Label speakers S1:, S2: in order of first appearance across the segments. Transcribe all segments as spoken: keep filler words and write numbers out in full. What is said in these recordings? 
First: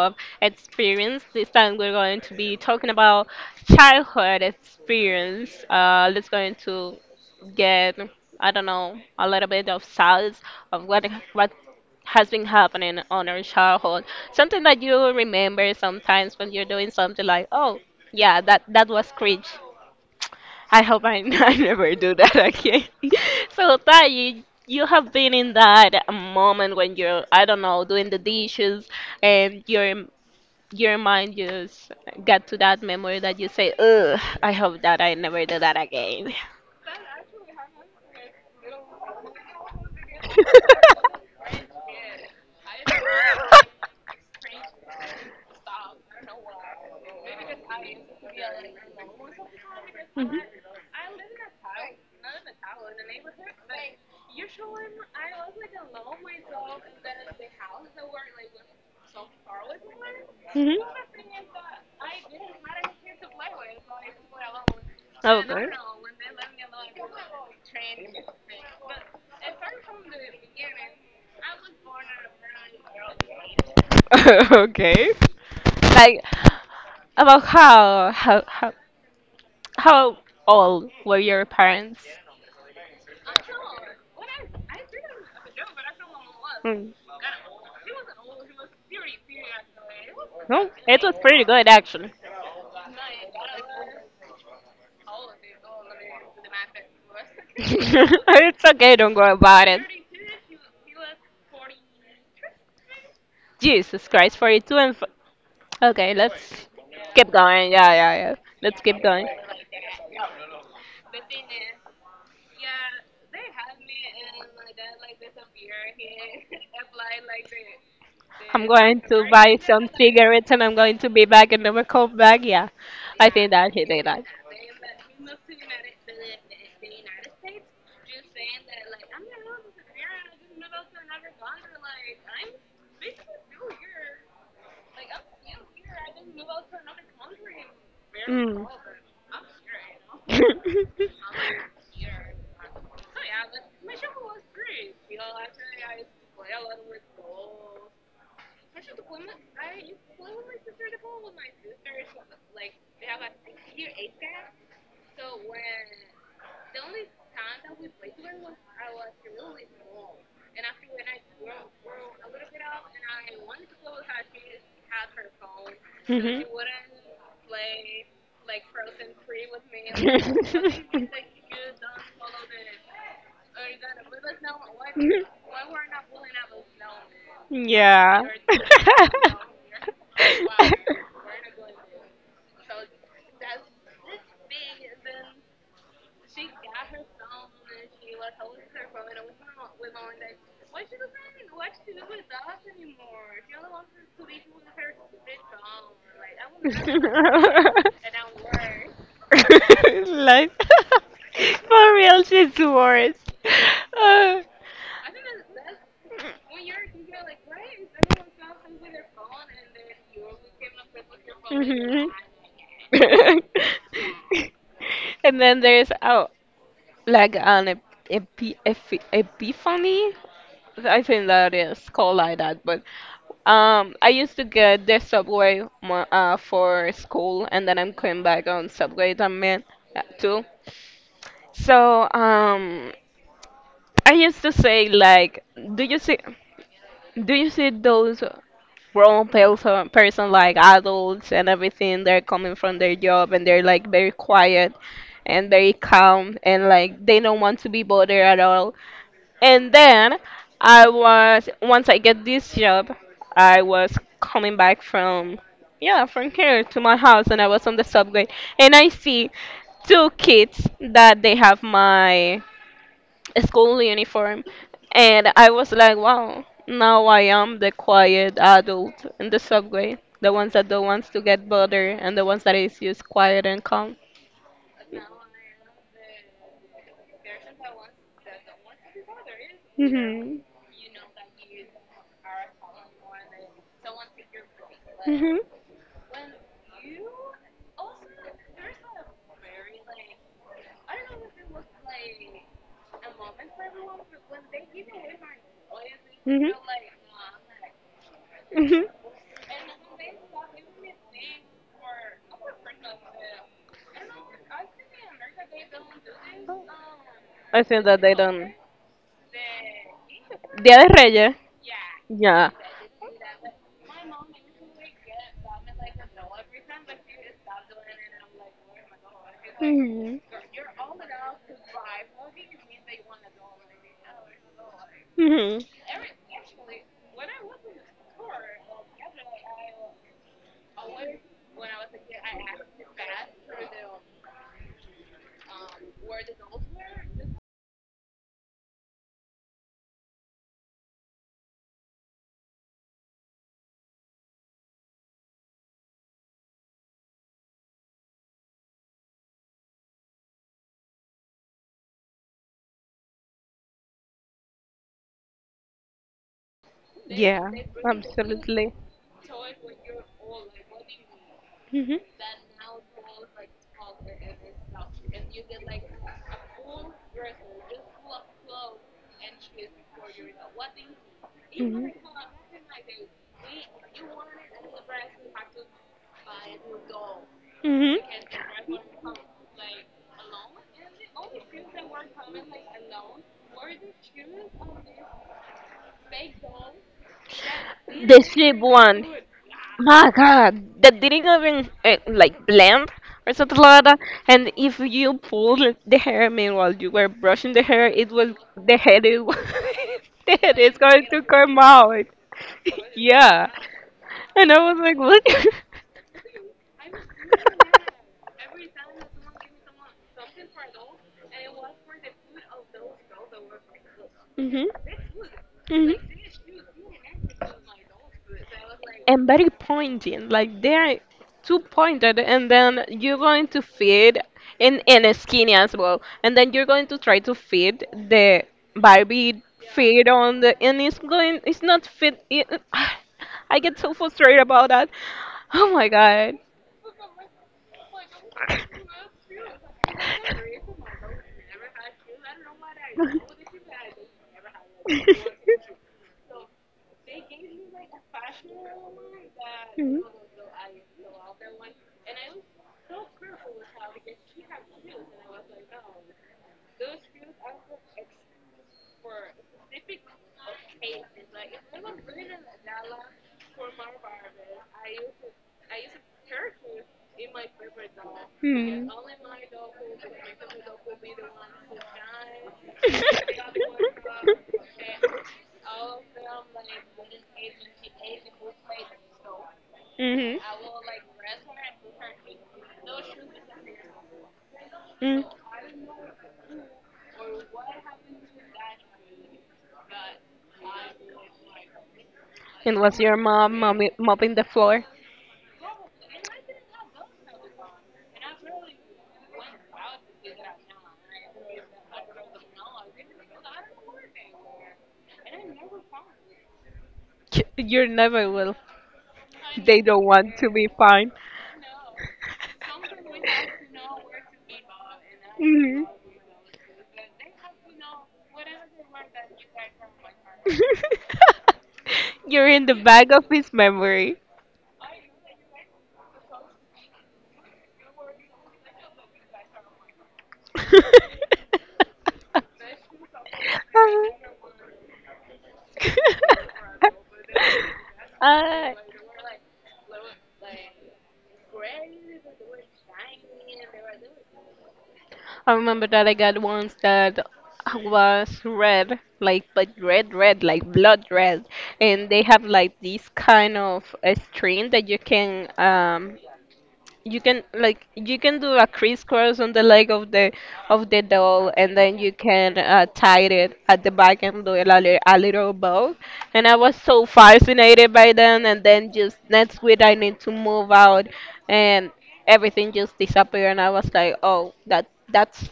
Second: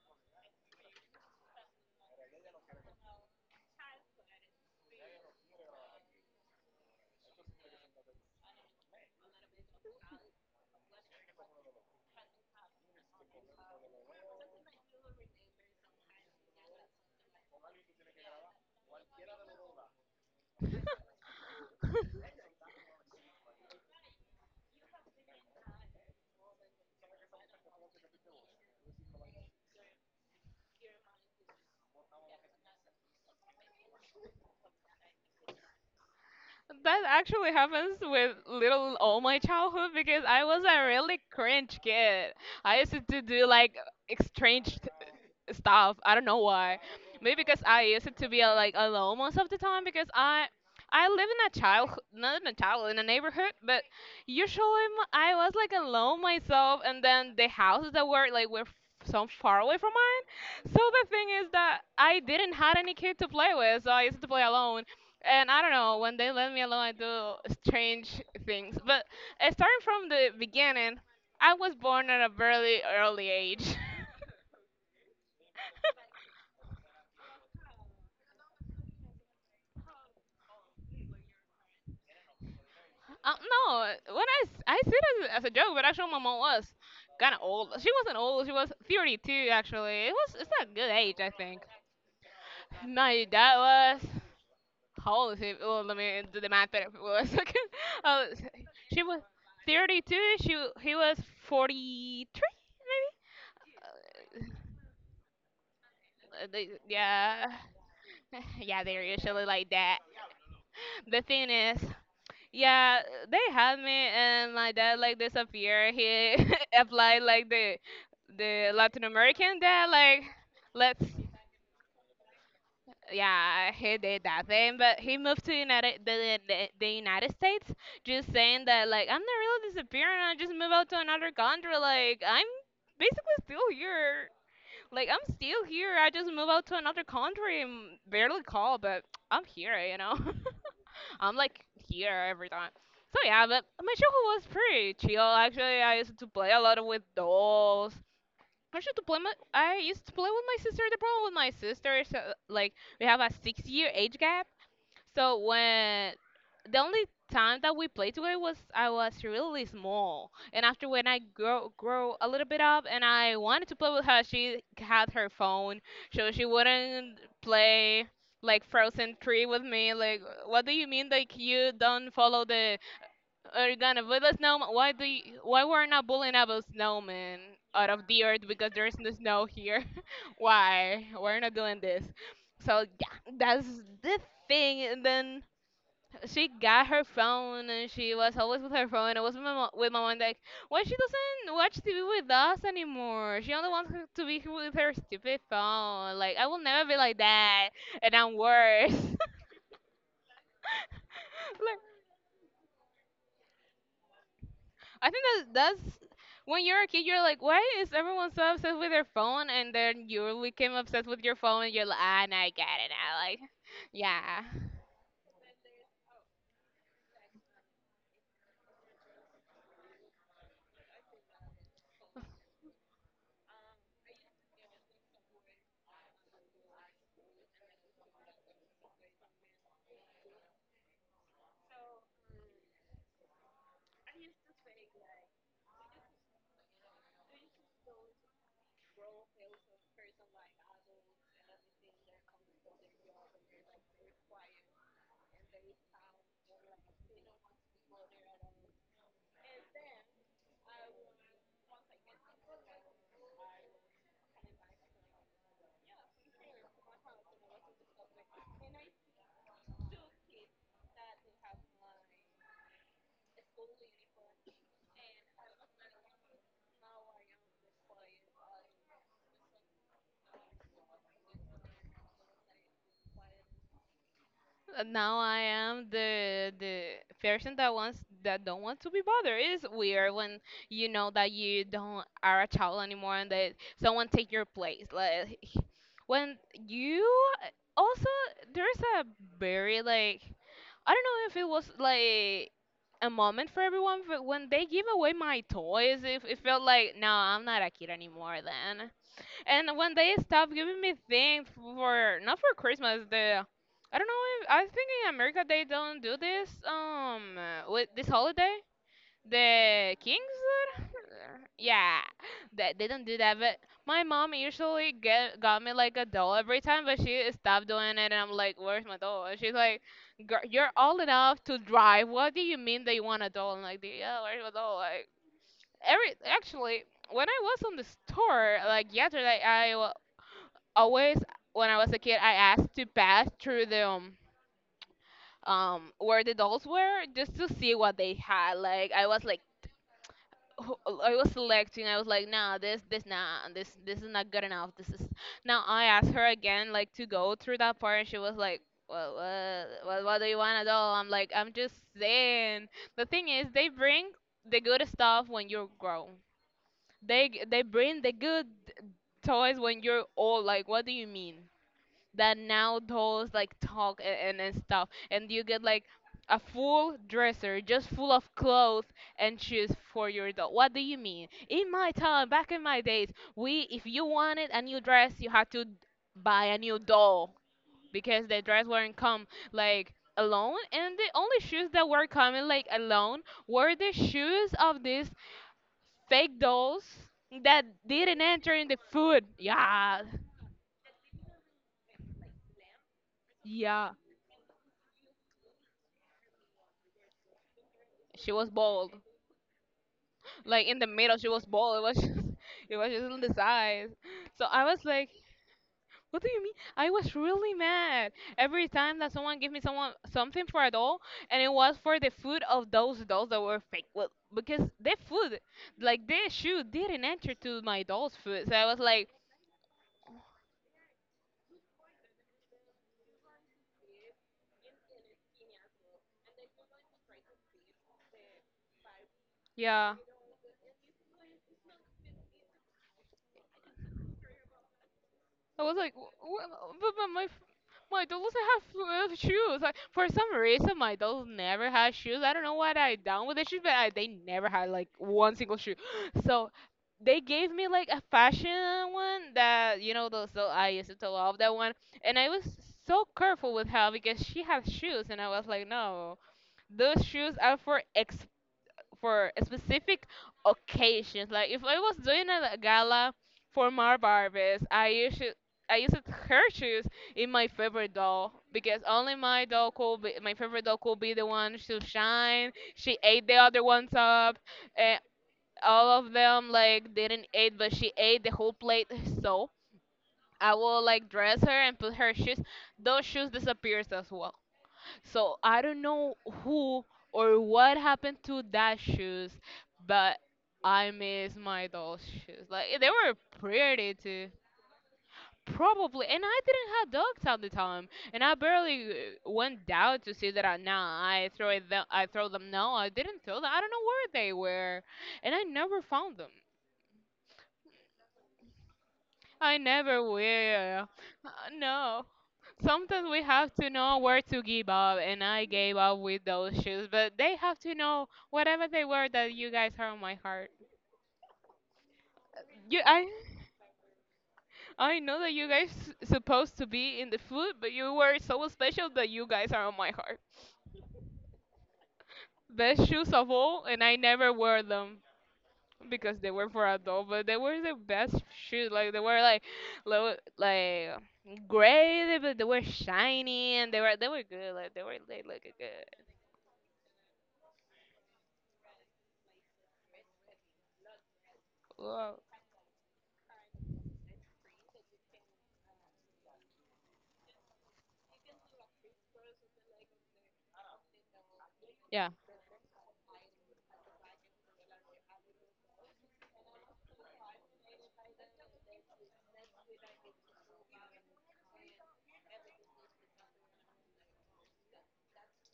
S1: of Experience. This time we're going to be talking about childhood experience. Uh, let's going to get, I don't know, a little bit of size of what what has been happening on our childhood. Something that you remember sometimes when you're doing something like, oh, yeah, that that was cringe. I hope I, I never do that again. So, Tai, you, you have been in that moment when you're, I don't know, doing the dishes and your your mind just got to that memory that you say, ugh, I hope that I never do that again.
S2: That actually happens with little all my childhood because I was a really cringe kid. I used to do like strange th- stuff. I don't know why. Maybe because I used to be uh, like alone most of the time because I I live in a child, not in a child in a neighborhood, but usually m- I was like alone myself, and then the houses that were like were f- so far away from mine.
S1: Mhm. Mhm.
S2: So the thing is that I didn't had any kid to play with, so I used to play alone. And I
S1: Okay.
S2: don't know, when they let me alone, I do strange things. But uh, starting from the beginning, I was born at a very early age.
S1: Okay. Like, about how how how how old were your parents?
S2: um, no, when I, s- I see it as, a- as a joke, but actually my mom was
S1: Mm,
S2: kind of old. She wasn't old, she was thirty-two actually. It was, it's a
S1: no,
S2: good
S1: it was
S2: age, I
S1: pretty
S2: think.
S1: good actually.
S2: No, your dad was. How old is he? Well, let me do the math better. Well, it's okay. Uh,
S1: It's okay,
S2: she
S1: don't
S2: was
S1: go about it.
S2: thirty-two. She He was forty-three, maybe.
S1: Jesus Christ, forty-two and. F- okay,
S2: Uh,
S1: let's
S2: they-
S1: keep
S2: yeah.
S1: going. Yeah, yeah, yeah. Let's
S2: Yeah, they're
S1: keep going.
S2: usually like that. The thing is, yeah, they had me and my dad like disappeared. He applied like the
S1: I'm
S2: the
S1: going
S2: Latin
S1: to
S2: American
S1: buy
S2: dad
S1: some
S2: like
S1: cigarettes and I'm going
S2: let's,
S1: to be back and never come back. Yeah, I think
S2: yeah,
S1: that he
S2: he
S1: did
S2: did
S1: that.
S2: that thing, but he moved to United the, the the United States, just saying that like I'm not really disappearing. I just moved out to another country. Like I'm basically still here. Like I'm still here. I just moved out to another country and barely
S1: Mm.
S2: call, but I'm here. You know. I'm like here every time. So yeah, but my childhood was pretty chill. Actually, I used to play a lot with dolls. I used to play. My, I used to play with my sister. The problem with my sister is uh, like we have a six-year age gap, so when the only time that we played together was I was really small, and after when I grow grow a little bit up and I wanted to play with her, she had her phone, so she wouldn't play like Frozen three with me. Like, what do you mean? Like you don't follow the are gonna but the snowman. Why do you,
S1: Mhm.
S2: why
S1: What what
S2: we're
S1: we're not
S2: not
S1: pulling
S2: pulling up
S1: out
S2: a
S1: of
S2: snowman
S1: snowman.
S2: out of
S1: Yeah.
S2: the earth
S1: Life.
S2: because there's no snow here? Why we're not doing this? So yeah, that's the thing. And then she got her phone and she was always with her phone. I was with my, mo- with my mom like, why she doesn't watch TV with us anymore? She only wants her- to be with her stupid phone. Like, I will never be like that, and I'm worse.
S1: For real, she's the worst. Uh,
S2: I think that that's when
S1: When
S2: you're a kid, you're like, why is everyone so obsessed with their phone? And then you became obsessed with your
S1: you're,
S2: phone, and you're like,
S1: everyone's
S2: ah, now I get it.
S1: you're
S2: I like,
S1: always
S2: yeah,
S1: And then there's oh, like an ep epi epi epiphany. I think that is called like that. But um, I used to get the subway mo- uh, for school, and then I'm going back on subway también uh, too. So um, I used to say like, do you see, do you see those grown person, person like adults and everything? They're coming from their job and they're like very quiet and very calm, and like they don't want to be bothered at all. And then I was once I get this job, I was coming back from, yeah, from here to my house, and I was on the subway and I see two kids that they have my school uniform. And I was like, wow, now I am the quiet adult in the subway, the ones that don't want to get bothered, and the ones that is just quiet and calm.
S2: and now I am the the person that wants, that don't want to be bothered. It's weird when
S1: Mhm.
S2: you know that you don't are a child anymore, and that someone take your place. Like,
S1: Mhm.
S2: when you uh, also, there's a very like, I don't know if it was like a moment for everyone, but when they give away my toys, it, it
S1: Mhm.
S2: felt like, no, I'm not a kid anymore
S1: Mhm.
S2: then. And when they stopped giving me things for, not for Christmas, the, I don't know if, I think in America they don't do this, um,
S1: I think
S2: with
S1: that
S2: this
S1: they
S2: holiday.
S1: don't.
S2: The King's
S1: Dia de
S2: Letter?
S1: Reyes.
S2: Yeah,
S1: Yeah.
S2: that they don't do that. But my mom usually get got me like a doll every time, but she stopped doing it, and I'm like, "Where's my doll?" And she's like,
S1: Mhm.
S2: Girl, "You're old enough to drive. What do you mean that you want a doll?" I'm like, "Yeah, where's my doll?" Like
S1: Mhm.
S2: every actually, when I was on the store like yesterday, I wa- always when I was a kid, I asked to pass through the um um where the dolls were just to see what they had. Like I was like who- I was selecting. I was like, nah, this, this, nah, this, this is not good enough. This is. Now I asked her again, like, to go through that part, and she was like, well, what, what, what do you wanna do? I'm like, I'm just saying. The thing is, they bring the good stuff when you're grown. They, g-
S1: Yeah.
S2: they bring the good
S1: Absolutely.
S2: toys when you're old. Like, what do you mean that now dolls like talk a- and, and stuff, and you
S1: Mhm.
S2: get like a full dresser just full of clothes and shoes for your doll? What do you mean? In my time, back in my days, we, if you wanted a new dress, you had to buy a new doll, because the dress weren't come like alone, and the only shoes that were coming like alone were the shoes of these fake dolls that didn't
S1: The
S2: enter
S1: sleep
S2: in the
S1: one.
S2: food. Yeah,
S1: My God, that didn't even uh, like blend or something like
S2: yeah,
S1: that. And if you pulled the hair, meanwhile you were brushing the hair, it
S2: she
S1: was
S2: was
S1: the
S2: bold,
S1: head is the head
S2: like
S1: is
S2: in the
S1: going
S2: middle
S1: to
S2: she was
S1: come
S2: bald, it was
S1: out.
S2: just it was just on the
S1: Yeah.
S2: sides. So
S1: And I
S2: I
S1: was
S2: was
S1: like,
S2: like,
S1: what?
S2: what do you mean? I was really mad every time that someone gave me someone something for a doll, and it was for the food of those dolls that were fake. Well, because
S1: hmm
S2: their food,
S1: hmm
S2: like their shoe didn't enter to my doll's food. So I was like,
S1: And very pointing, like they are too pointed, and then you're going to feed and and skinny as well, and then you're going to try to feed the Barbie
S2: yeah,
S1: feed on the, and it's going, it's not fit. It, I get so frustrated about that.
S2: I
S1: Oh
S2: was
S1: my
S2: like, "Wh-
S1: God.
S2: wh- but but my f- my doll doesn't have uh, shoes." Like for some reason, my dolls never has shoes. I don't know what I done with the shoes, but I, they never had like one single shoe. So they gave me like a fashion one that you
S1: Hmm.
S2: know those. So I used to love that one, and I was so careful with her because she had shoes, and I was like, no, those shoes are for ex for a specific occasions. Like if I was doing a gala for my Barbies, I usually I used her shoes in my favorite doll, because
S1: Hmm.
S2: only my doll could be, my favorite doll could be the one to shine. She ate the other ones up, and all of them like didn't eat, but she ate the whole plate. So
S1: Mhm.
S2: I will like dress her and put her shoes. Those shoes disappears as well.
S1: Mm.
S2: So I don't know who or what happened to that shoes, but I miss my doll's shoes. Like they
S1: Unless
S2: were
S1: your mom mommy
S2: pretty too.
S1: mopping the floor,
S2: Probably, and I didn't have dogs at the time, and I barely uh, went down to see that. I, nah, I throw them. I throw them. No, I didn't throw them. I don't know where they were, and I never found them.
S1: you never will.
S2: I
S1: They
S2: never
S1: don't want to be
S2: will.
S1: fine.
S2: Uh, No. Sometimes we have to know where to give up, and I gave
S1: Mhm.
S2: up with those shoes. But they have to know, whatever they were, that you guys are on my heart.
S1: You're in the
S2: You, I,
S1: bag of his memory.
S2: I know that you guys s- supposed to be in the food, but you were so special that you guys are on my heart. Best shoes of all, and I never wear them, because they were for adult, but they were the best
S1: I
S2: shoes. Like they were like low, like gray, they- but they were shiny and they were they were good. Like they were, they looked
S1: I
S2: good.
S1: remember that I got ones that was red, like but red, red, like blood red, and
S2: Wow.
S1: they have like this kind of a string that you can um you can like you can do a crisscross on the leg of the of the doll, and then
S2: Yeah.
S1: you can uh, tie it at the back and do it a, li- a little bow. And I was so fascinated by them, and then just next week I need to move out and everything just disappeared. And I was like, oh, that that's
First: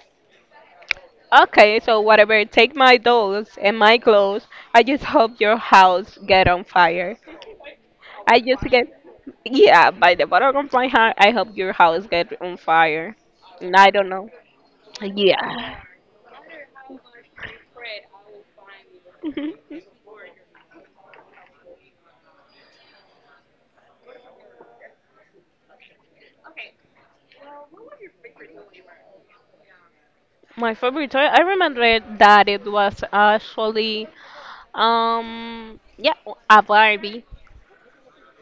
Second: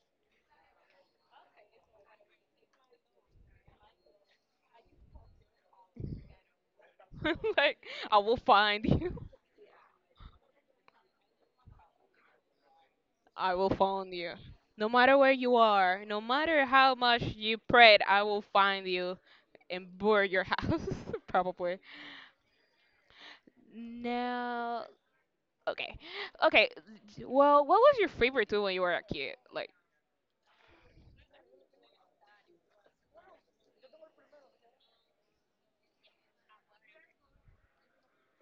S1: okay, so whatever, take my dolls and my clothes, I just hope your house get on fire.
S2: Like, I will
S1: I just
S2: find
S1: get,
S2: you.
S1: yeah, by the bottom of my heart, I hope your house get on fire.
S2: I will
S1: And I don't
S2: find
S1: know.
S2: you. No matter where you
S1: Yeah.
S2: are, no matter how much you prayed, I will find you and burn your house, probably. No. Okay. Okay. Well, what was your favorite tool when you were a kid? Like,
S1: My favorite toy, I remember that it was actually, um, yeah, a Barbie.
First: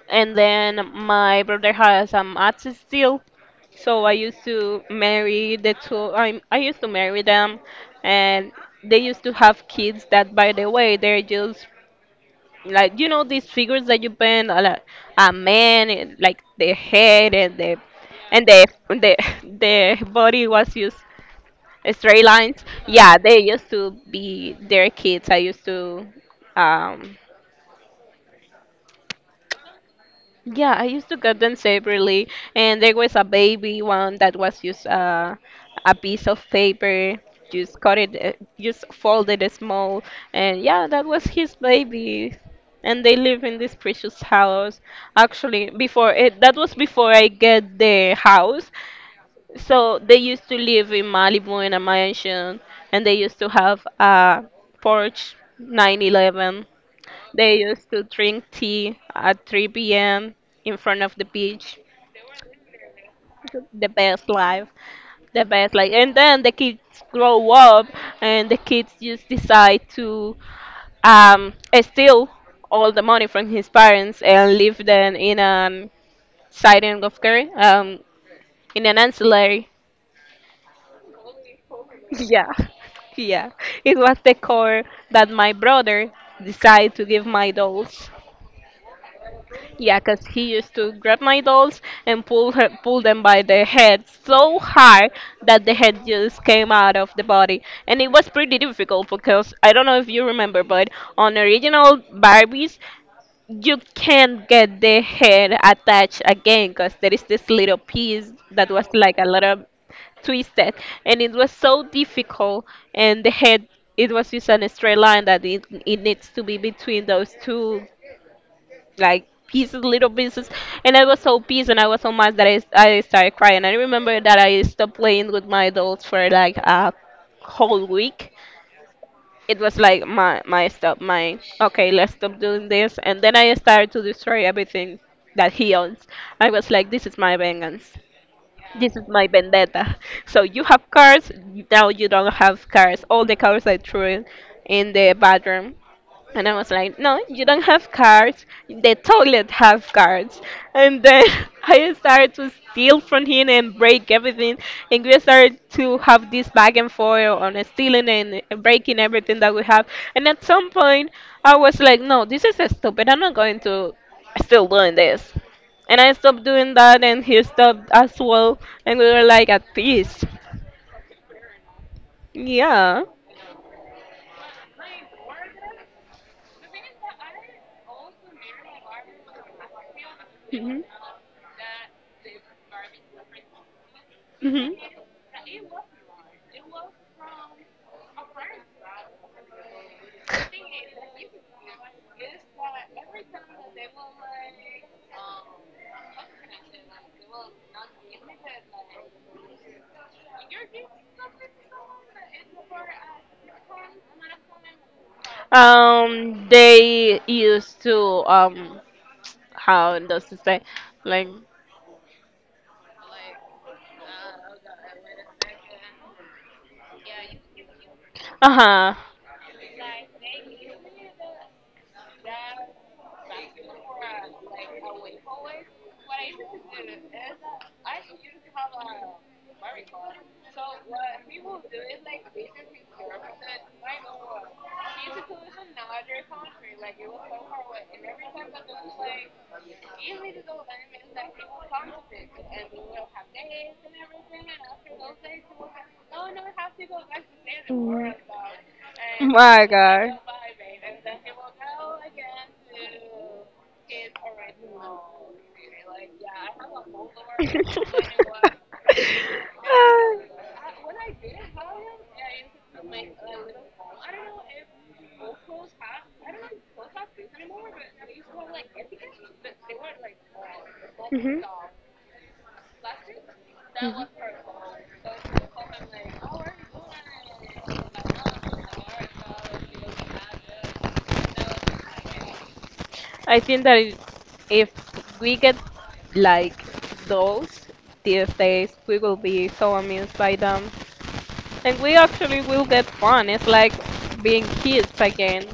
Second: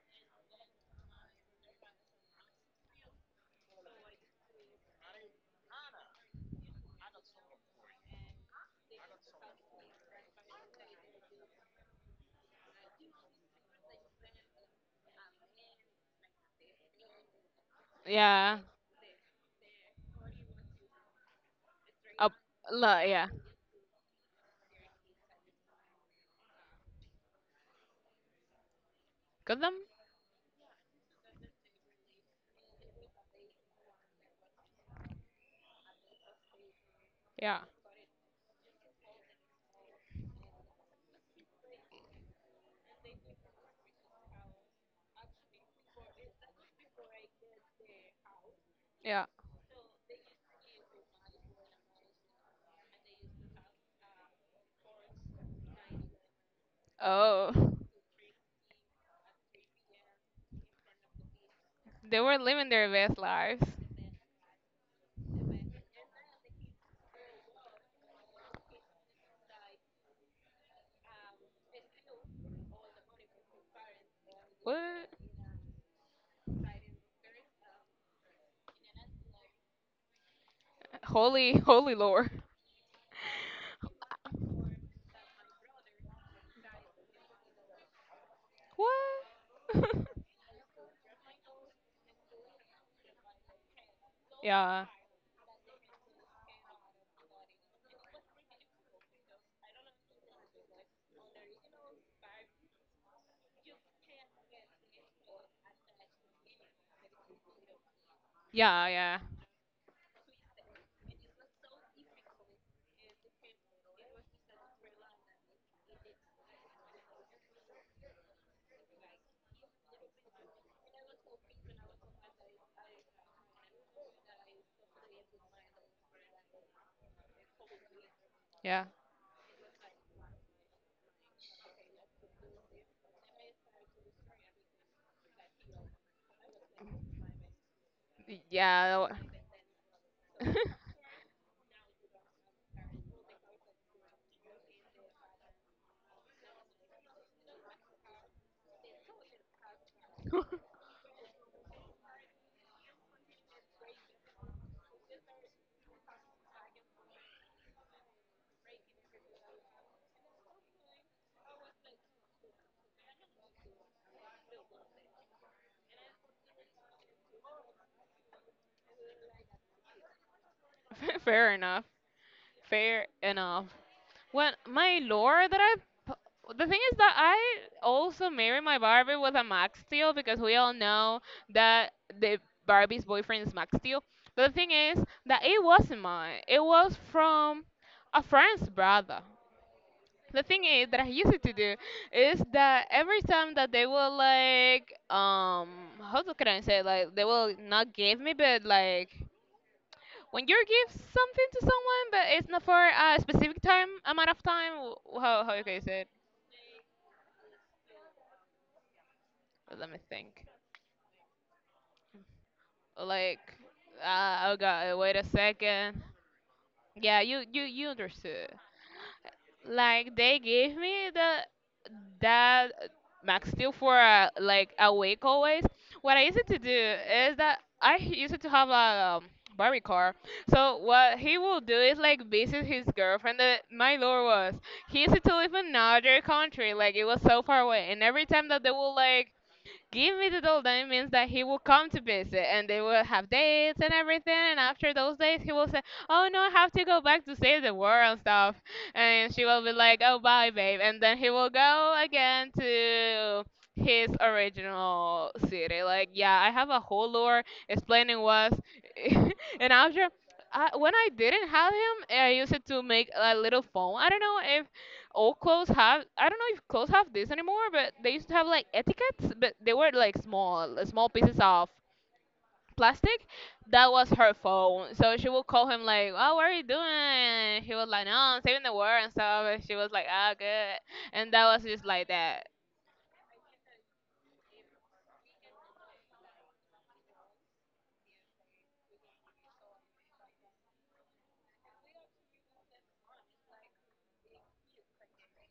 S1: And then my brother has an Axis still, so I used to marry the two. I I used to marry them, and they used to have kids. That by the way, they're just like you know these figures that you paint a, la- a man and, like the head and the and
S2: yeah.
S1: the the the body was used straight
S2: A,
S1: lines.
S2: la,
S1: Yeah, they used to be their kids. I used to um
S2: Gotham?
S1: Yeah, I used to cut them separately, and there was a baby one that was just uh, a piece of paper,
S2: Yeah.
S1: just cut it, uh, just folded it small, and yeah, that was his baby. And they live in this precious house. Actually, before it, that was before I get the house.
S2: Yeah.
S1: So they used to live in Malibu in a mansion, and they used to have a Porsche nine eleven. They
S2: Oh,
S1: used to drink tea at three p m in front of the beach.
S2: they were living their best lives.
S1: The best life. The best life. And then the kids grow up, and the kids just decide to um, steal all the money from his parents and leave
S2: What?
S1: them in an siding of care, um, in an ancillary.
S2: Holy, holy lore.
S1: Yeah, yeah. It was the core that my brother decided to give my dolls. Yeah,
S2: What?
S1: 'cause he used to grab my dolls and pull her, pull them by the head so
S2: Yeah,
S1: hard that the head just came out of the body. And it was pretty difficult because I don't know if you remember, but on original Barbies, you can't get the head attached again because there is this little piece that
S2: yeah,
S1: was like
S2: yeah,
S1: a little twisted, and it was so difficult, and the head, it was just on a straight line that it, it needs to be between those two like pieces, little pieces. And I was so pissed and I was so mad that I, I started crying. I remember that I stopped playing with my adults for like a whole week.
S2: yeah,
S1: It was like my my stop, my okay, let's stop doing this. And then I started to destroy everything that he owns. I was like, this is my vengeance. This is
S2: yeah,
S1: my vendetta. So
S2: that
S1: you have cars, now you don't have cars. All the cars I threw in, in the bathroom, and I was like, no, you don't have cards. The toilet have cards.
S2: wa-
S1: And then I started to steal from him and break everything. And we started to have this back and forth on stealing and breaking everything that we have. And at some point, I was like, no, this is stupid. I'm not going to still doing this. And I stopped doing that, and he stopped as well. And we were like at peace.
S2: Fair enough.
S1: Yeah.
S2: Fair enough. Well, my lore that I. p- The thing is that I also married my Barbie with a Max Steel, because we all
S1: Mhm.
S2: know that the Barbie's boyfriend is Max Steel. But the
S1: hmm
S2: thing is that it wasn't mine. It was from a friend's brother. The thing is that I used to do is that every time that they will like um how do- can I say, like, they will not give me, but like, when you give something to someone, but it's not for a specific time amount of time. wh- How how you guys it?
S1: Um, they used to um,
S2: Well, let
S1: how
S2: me
S1: does it
S2: think.
S1: say, like,
S2: Like, uh, oh god, wait a second. Yeah, you you you
S1: uh
S2: understood.
S1: huh,
S2: Like they gave me the that Max Steel for a, like a week always. What I used to do is that I used to have a um, Barbie car. So what he will do is like visit his girlfriend that my lord was. He used to live in another country, like it was so far away. And every time that they will like give me the doll, then it means that he will come to visit and they will have dates and everything. And after those days, he will say, "Oh no, I have to go back to save the world and stuff."
S1: Mm.
S2: And she will
S1: My
S2: be like,
S1: God.
S2: "Oh, bye, babe." And then he will go again to his original city. Like, yeah, I have a whole lore explaining was. And after. I, when I didn't have him, I used it to make a little phone. I don't know all clothes have, I don't know if clothes have this anymore, but they used to have like etiquettes, but they were like small small pieces
S1: Mhm.
S2: of plastic. That was her phone. So she would call him like, "Oh, what are you doing?" He was like, "No, I'm saving the world and stuff," and she was like, "Ah, good," and that was just like that.
S1: I think that i- if we get like those these days, we will be so amused by them, and we actually will get fun. It's like being kids again.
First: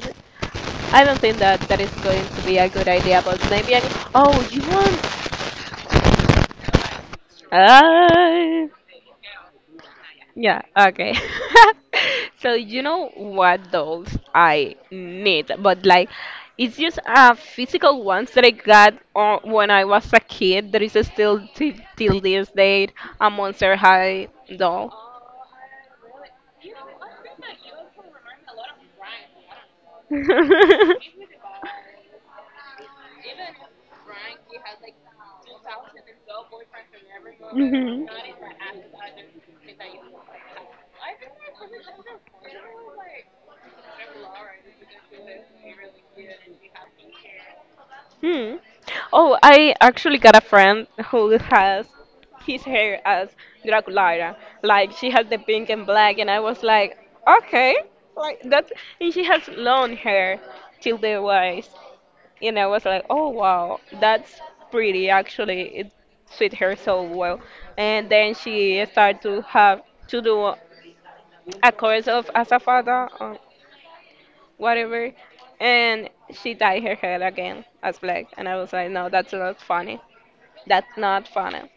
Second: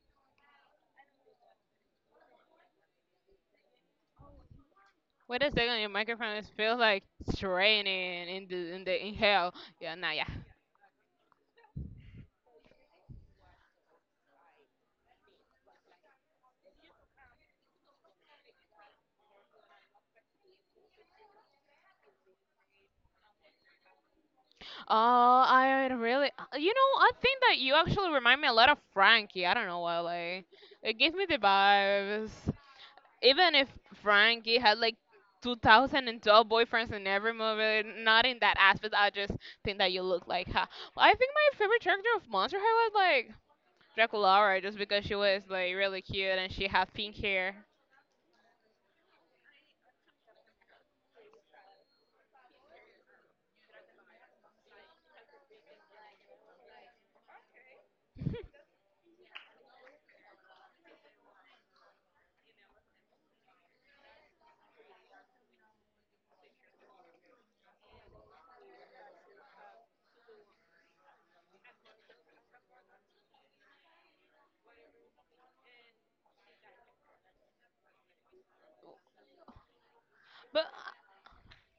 S1: I don't think that that is going to be a good idea, but maybe I, oh, you
S2: Wait a second, your microphone is feels like straining in
S1: want?
S2: the in the in hell. Yeah, nah, yeah.
S1: Yeah, okay. So you know what dolls I need, but like it's just uh physical ones that I got uh, when I was a kid. There is still t till this date a Monster High doll.
S2: Oh, I really, uh, you know, I think that you actually remind me a lot of Frankie. I don't know why, like, it gives me the vibes. Even if Frankie had like two thousand twelve boyfriends in every movie,
S1: Mhm.
S2: not in that aspect, I just think that you look like her. But I think my favorite character of Monster High was like Draculaura, just because she was like really cute and she had pink hair.
S1: Hmm. Oh, I actually got a friend who has his hair as Draculaira. Like she has the pink and black, and I was like, okay, like that. And she has long hair till the waist, and I was like, oh wow, that's pretty. Actually, it suit her so well. And then she started to have to do a course of asafada whatever. And she dyed her hair again as black. And I was like, no, that's not funny.
S2: But
S1: That's not funny.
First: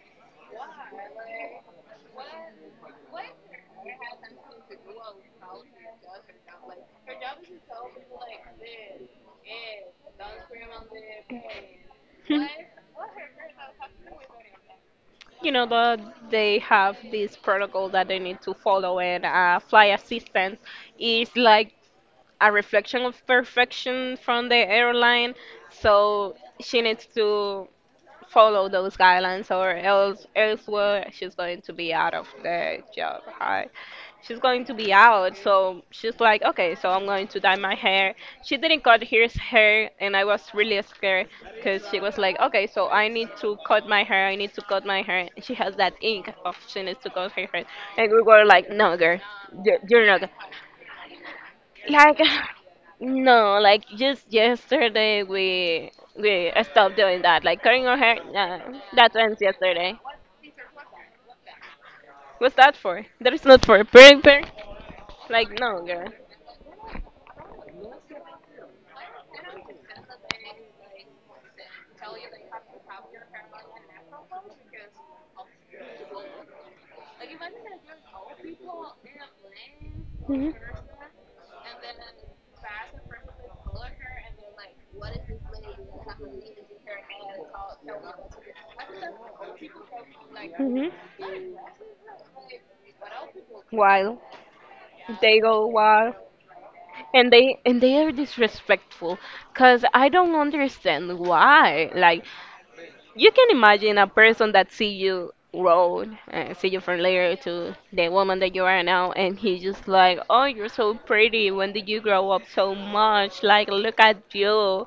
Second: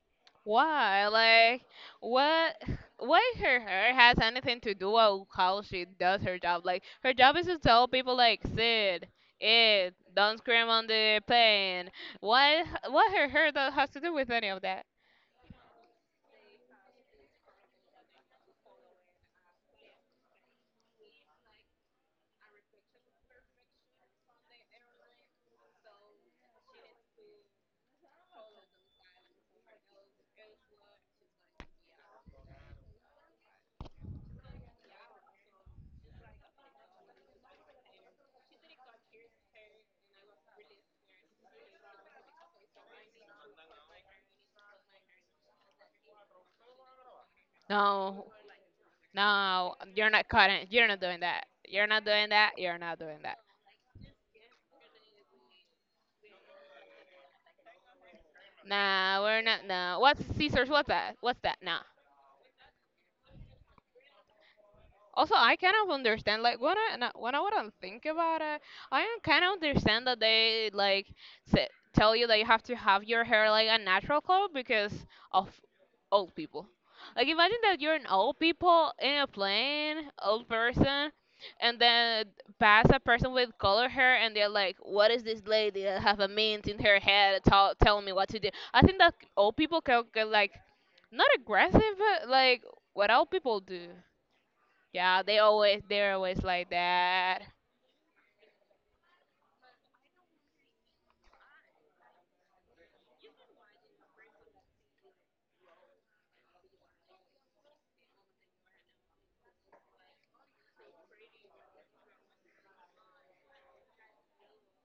S2: why? Like, what? What her hair has anything to do with how she does her job? Like, her job is to tell people like, sit, eat, don't scream on the plane. What? What her hair does has to do with any of that?
S1: You know that they have this protocol that they need to follow, and uh, flight assistance is like a reflection of perfection from the airline, so she needs to follow those guidelines, or else elsewhere she's going to be out of the job. Hi, she's going to be out. So she's like, okay, so I'm going to dye my hair. She didn't cut his hair, and I was really scared because she was like, okay, so I need to cut my hair, I need to cut my hair. She has that ink of she needs to cut her hair. And we
S2: No,
S1: were like, no, girl,
S2: no,
S1: you're you're
S2: you're
S1: not
S2: not cutting. You're not doing that. You're not
S1: like
S2: doing that. You're not doing that.
S1: no, like just yesterday we we stopped doing that. Like cutting our hair, nah, that
S2: Nah,
S1: ends
S2: we're not.
S1: yesterday.
S2: No. What's Caesar's? What's that? What's that? Nah.
S1: What's that for? That is not for pairing pair.
S2: Also,
S1: Like
S2: I kind
S1: no,
S2: of
S1: girl.
S2: understand, like when I na- when I wouldn't think about it, I kind of understand that they like say, tell you that you have to have your hair like a natural color because of old people. Like imagine that you're an old people in a plane, old
S1: Mhm.
S2: person, and then pass a person with color hair, and they're like, "What is this lady that have a mint in her head, tell telling me what to do?" I think that old people can get like
S1: Mhm.
S2: not aggressive, but like what old people do.
S1: Wild.
S2: Yeah, they
S1: They go
S2: always
S1: wild.
S2: they're always like
S1: and
S2: that.
S1: they and they are disrespectful because I don't understand why, like, you can imagine a person that see you road uh, see you from later to the woman that you are now, and he's just like, "Oh, you're so pretty. When did you grow up so much? Like, look at you.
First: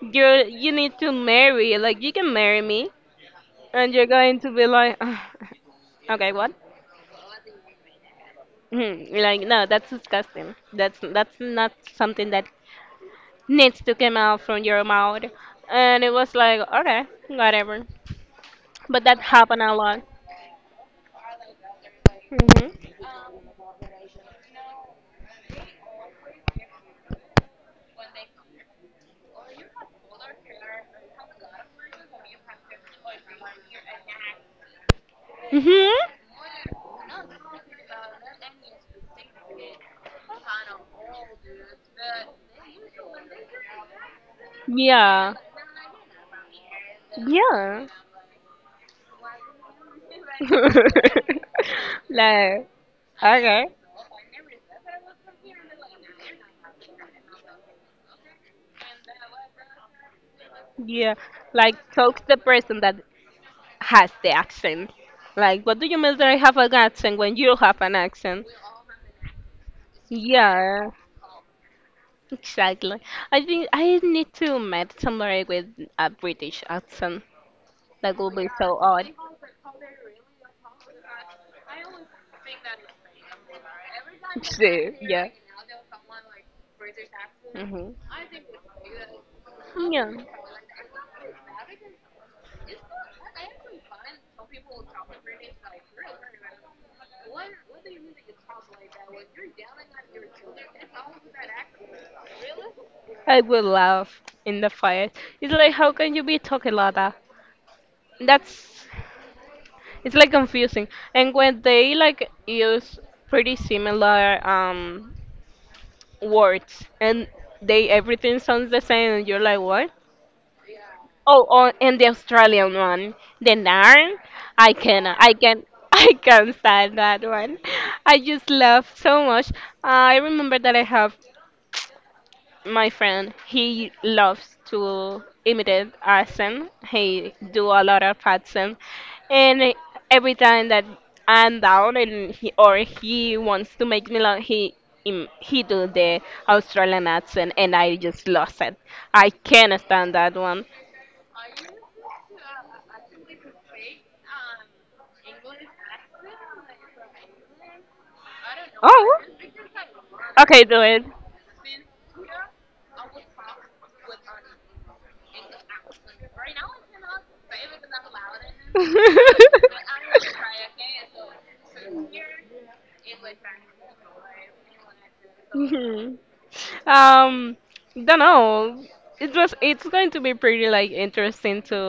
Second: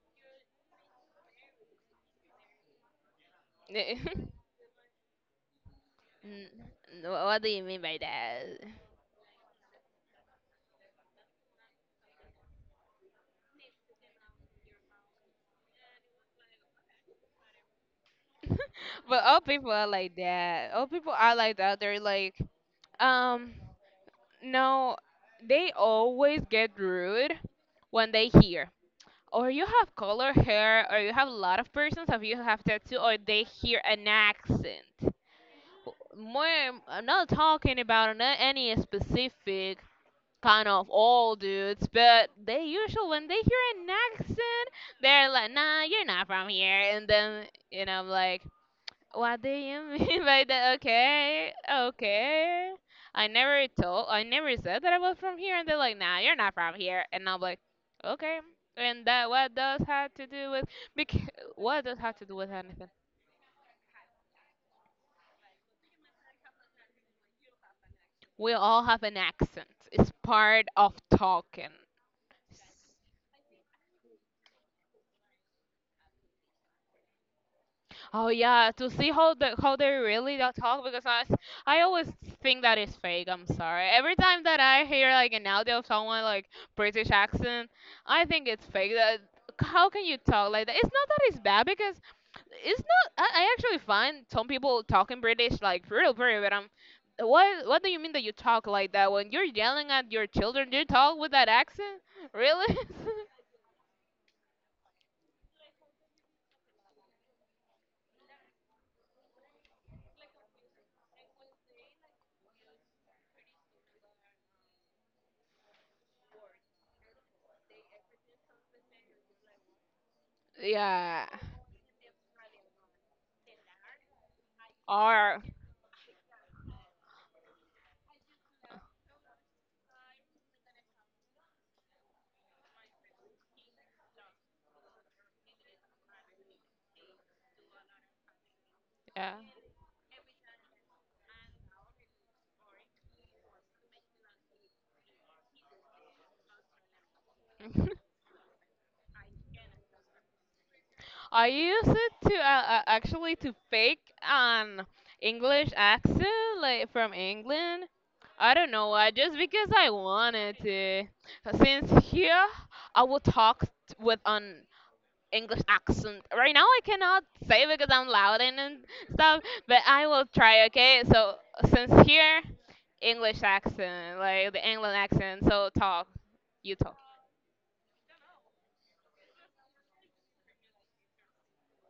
S1: You you need to marry. Like, you can marry me." And you're
S2: N-
S1: going to be like, okay, what?
S2: what do you mean by that?
S1: Hmm, like, no, that's disgusting. That's that's not something that needs to come out from your mouth. And it was like, okay, whatever. But that
S2: But all
S1: happened
S2: people
S1: a
S2: are
S1: lot.
S2: like that. All people are like that. They're like,
S1: Mhm.
S2: um, no, they always get rude when they hear. Or you have color hair, or you have a lot of persons, or you have tattoo, or they hear an accent.
S1: Mhm.
S2: More, I'm not talking about an- any specific kind of all dudes, but they usually when they hear an accent, they're
S1: Yeah.
S2: like, "Nah, you're not from here," and then you
S1: Yeah.
S2: know, I'm like, "What do you mean by that?" Okay,
S1: Like,
S2: okay. I never
S1: okay.
S2: told, I never said that I was from here, and they're like, "Nah, you're not from here," and I'm like, "Okay." And that what does have to do with
S1: Yeah.
S2: because
S1: Like,
S2: what does have to
S1: talk
S2: do
S1: the
S2: with
S1: person
S2: anything?
S1: that has the accent. Like, what do you mean that I have an accent when you have an accent?
S2: We all have an accent. It's part
S1: Yeah,
S2: of talking.
S1: exactly. I think I need to meet somebody with a British accent. That
S2: Oh
S1: will be
S2: yeah,
S1: so
S2: to see
S1: odd.
S2: how the how they really don't talk because I I always think that is fake. I'm sorry. Every time that I
S1: Same,
S2: hear
S1: yeah.
S2: like an audio of someone like British accent,
S1: Mm-hmm.
S2: I think it's fake. That how can
S1: Yeah.
S2: you talk like that? It's not that it's bad because it's not. I, I actually find some people talking British like real pretty, but I'm. What what do you mean that you talk like that when you're yelling at your children? You talk with that accent, really?
S1: I would laugh in the fire. It's like, how can you be talking like that? That's, it's like confusing. And when they like use pretty similar um words and they everything sounds the same, and you're like, what?
S2: Yeah.
S1: Oh, on and the Australian one, the Narn. I can, I
S2: Or
S1: can, I can stand that one. I just love so much. Uh, I remember that I have my friend. He loves to imitate accent. He do a lot of accent,
S2: yeah.
S1: and every time that I'm down and he or he wants to make me laugh, he im- he do the Australian accent, and I just lost it. I can't stand that one.
S2: I use it to uh, uh, actually to fake an English accent, like from England. I don't know why,
S1: Oh.
S2: just because I wanted
S1: Okay, do
S2: to.
S1: it.
S2: Since here, I will talk t- with an English accent. Right now, I cannot say because I'm loud and and stuff, but I will try. Okay, so since here, English accent, like the England accent. So talk,
S1: Mhm.
S2: you talk.
S1: Um, don't know. It was. It's going to be pretty like interesting to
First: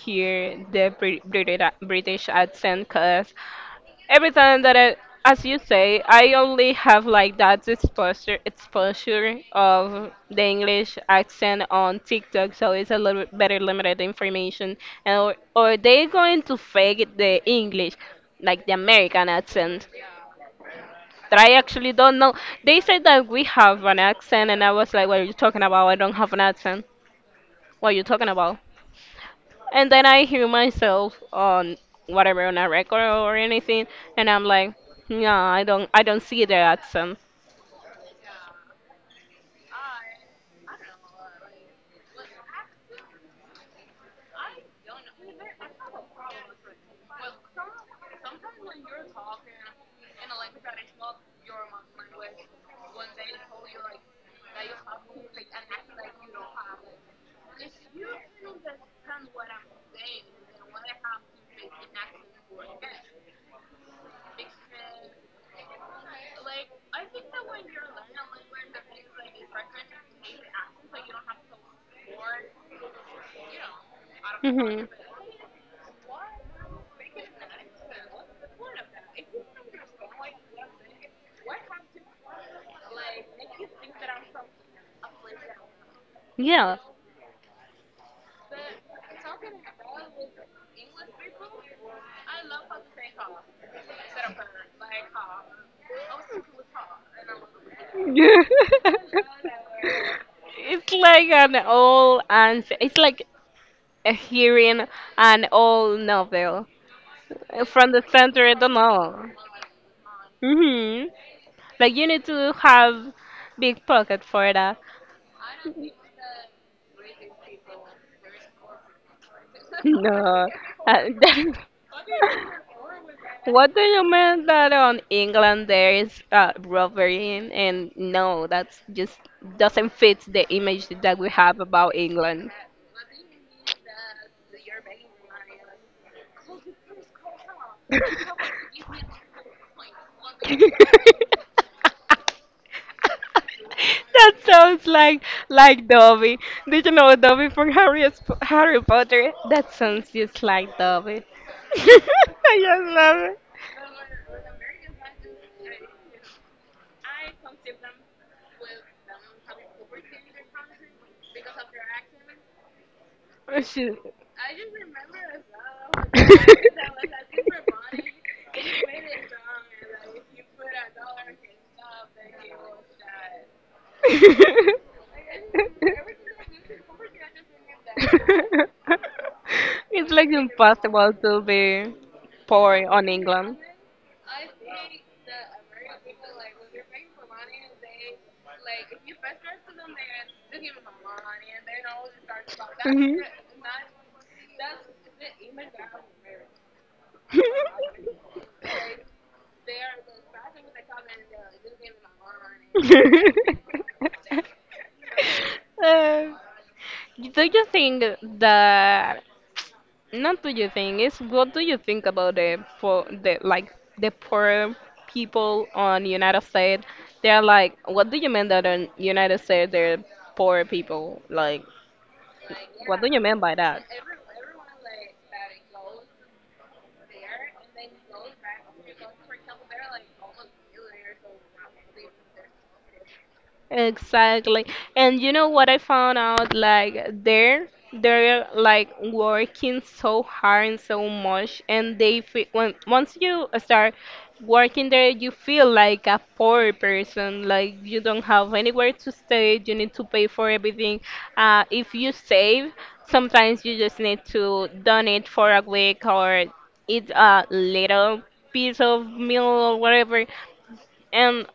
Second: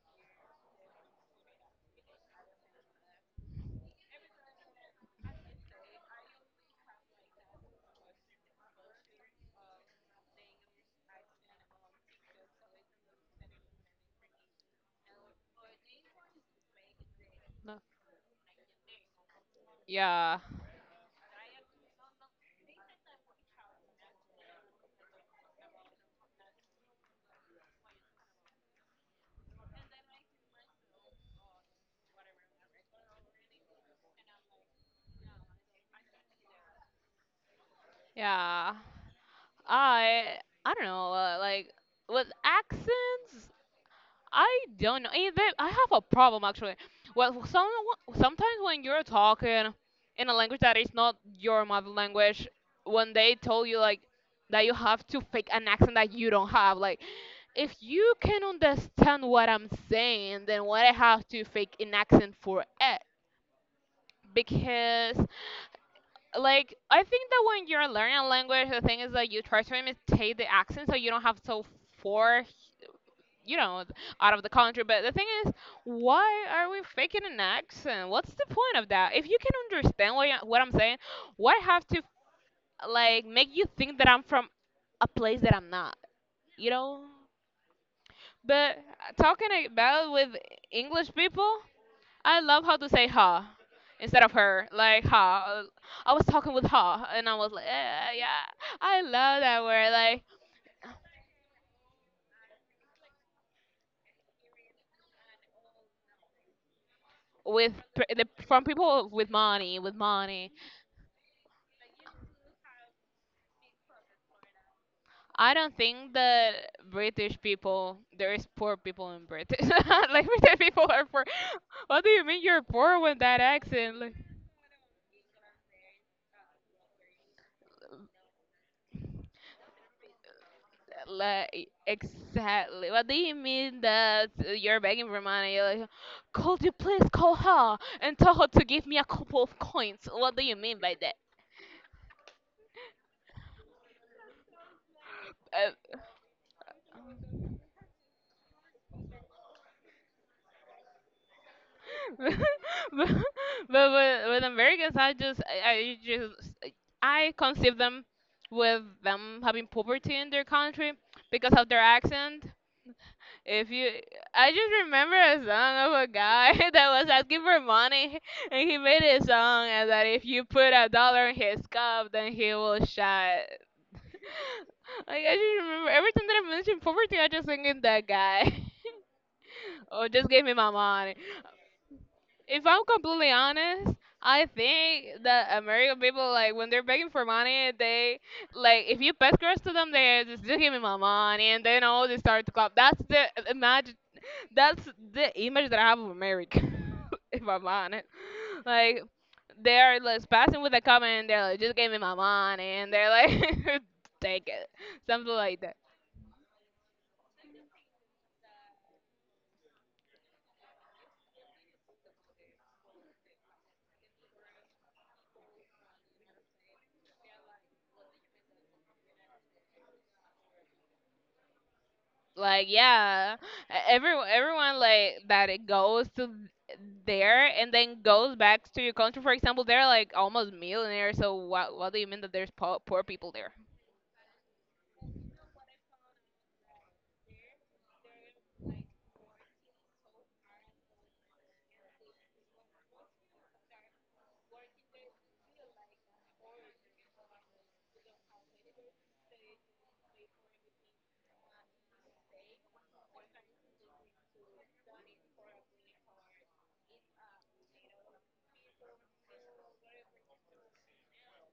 S1: hear the Brit- British British accent, cause every time that I, as you say, I only have like that exposure exposure of the English accent on TikTok, so it's a little bit better limited information. And or, or they going to fake the
S2: No.
S1: English, like the American accent
S2: Yeah,
S1: that I actually don't know. They said that we have an accent, and I was like, "What are you talking about? I don't have an accent. What are you talking about?" And then I hear myself on whatever on a record or anything, and I'm like, "Yeah, I don't, I don't see the accent."
S2: yeah. I I don't know, uh, like with accents, I don't know. Eh, they- I have a problem actually. Well, some sometimes when you're talking in a language that is not your mother language, when they tell you like that you have to fake an accent that you don't have, like if you can understand what I'm saying, then what I have to fake an accent for it because like I think that when you're learning a language, the thing is that you try to imitate the accent so you don't have so far, you know, out of the
S1: Hmm.
S2: country. But the thing is, why are we faking an accent? What's the point of that? If you can understand what, you- what I'm saying, why have to like make you think that I'm from a place that I'm not? You
S1: Yeah.
S2: know. But uh, talking about with English people, I love how to say "ha" instead of "her". Like ha. I was talking with ha, and I was like, yeah, yeah. I love that word. Like
S1: It's like an old, and it's like a hearing an old novel. Uh,
S2: with
S1: from the
S2: pr- the,
S1: center. I
S2: from
S1: don't
S2: people with
S1: know.
S2: money, with money.
S1: Mhm. Like, you need to have big pocket for that.
S2: I don't think that British people, there is poor people in Britain.
S1: No.
S2: Like
S1: Uh,
S2: British people are poor.
S1: that—
S2: What do you mean you're poor with that
S1: what do
S2: accent?
S1: you
S2: Like
S1: mean that on England there is uh, robbery? And no, that's just doesn't fit the image that we have
S2: Like
S1: about England.
S2: exactly. What do you mean that uh, you're begging for money? You're like, could you please call her and tell her to give me a couple of coins? What do you mean by that?
S1: That sounds like like
S2: Uh,
S1: Dobby. Did you know Dobby from Harry Sp- Harry Potter? That sounds just like Dobby. I just
S2: but,
S1: love it.
S2: but with, with Americans, I just I, I just I conceive them with them having poverty in their country because of their accent.
S1: Oh,
S2: If you,
S1: shoot.
S2: I just remember a song of a guy that was asking for money, and he made a song and that if you put a dollar in his cup, then he will shut. Like I just remember every time that I mention poverty, I just think of that guy. Oh,
S1: It's
S2: just
S1: like
S2: give me my
S1: impossible
S2: money.
S1: to be
S2: If I'm
S1: poor on
S2: completely
S1: England.
S2: honest, I think that American people like when they're begging for money, they like if you pass girls to them, they just, just give me my money, and then all they start to clap. That's
S1: Mhm.
S2: the imagine that's the image that I have of America, if I'm honest. Like, they're like passing with a comment, they're like, just give me my money, and they're like, take it, something like that.
S1: Uh, do you think that not do you think it's what do you think about the for the like the poor people on United States? They're like, what do you mean that on United States they're poor people? Like,
S2: Like,
S1: what do you
S2: yeah,
S1: mean by
S2: e-
S1: that?
S2: everyone, everyone like that it goes to there and then goes back to your country. For example, they're like almost millionaires. So what, what do you mean that there's po- poor people there?
S1: Exactly. And you know what I found out? Like, they're they're like working so hard and so much, and they feel when once you start working there, you feel like a poor person. Like, you don't have anywhere to stay, you need to pay for everything. Uh, if you save, sometimes you just need to donate for a week or eat a little piece of meal or whatever, and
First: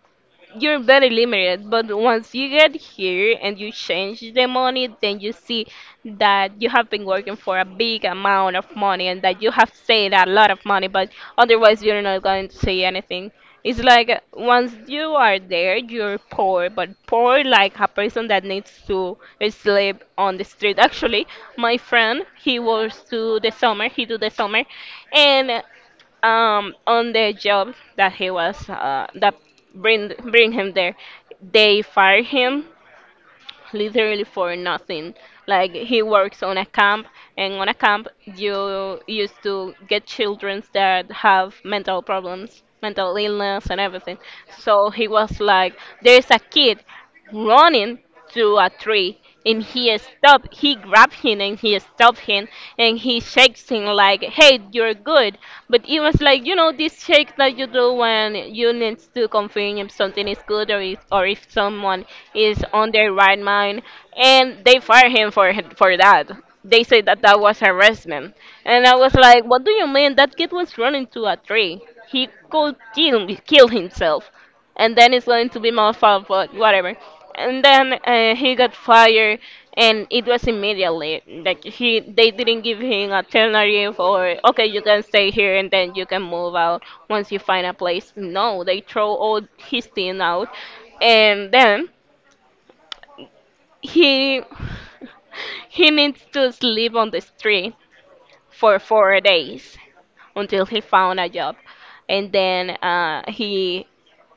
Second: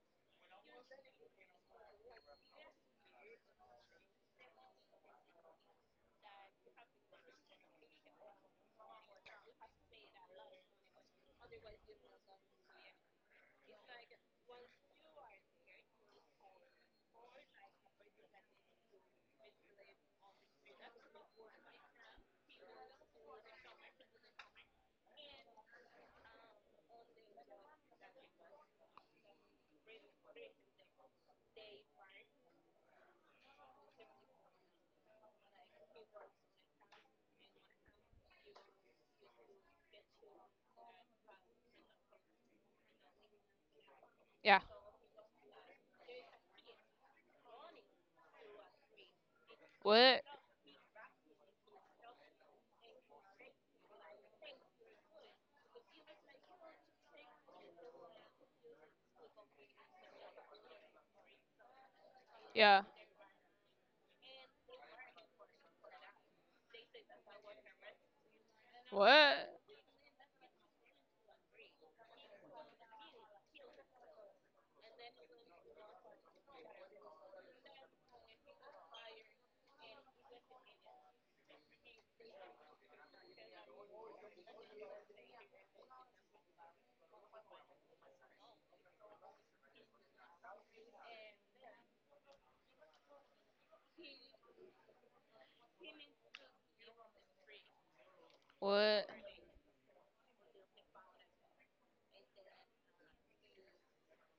S1: you're very limited. But once you get here and you change the money, then you see that you have been working for a big amount of money and that you have saved a lot of money, but otherwise you're not going to see anything. It's like, uh, once you are there you're poor, but poor like a person that needs to sleep on the street. Actually, my friend, he was to the summer he do the summer, and um on the job that he was uh, that bring bring him there, they fire him literally for nothing. Like, he works on a camp, and on a camp you used to get children that have mental problems, mental illness, and everything.
S2: Yeah.
S1: So he was like, there's a kid running to a tree, and he
S2: What?
S1: stopped he grabbed him and he stopped him. And he shakes him like, hey, you're good. But it was like, you know, this shake that you do when you need to confirm if something is good or if, or if someone is
S2: Yeah.
S1: on their right mind. And they fired him for for that. They said that that was harassment. And I was like,
S2: What?
S1: what do you mean? That kid was running to a tree. He could kill, kill himself, and then it's going to be my fault, but whatever. And then uh, he got fired, and it was immediately. Like, he they didn't give him alternative or, okay, you can stay here and then you can move out once you find a place. No, they throw all his team out, and then he he needs to sleep on the street for
S2: What?
S1: four days until he found a job. And then uh, he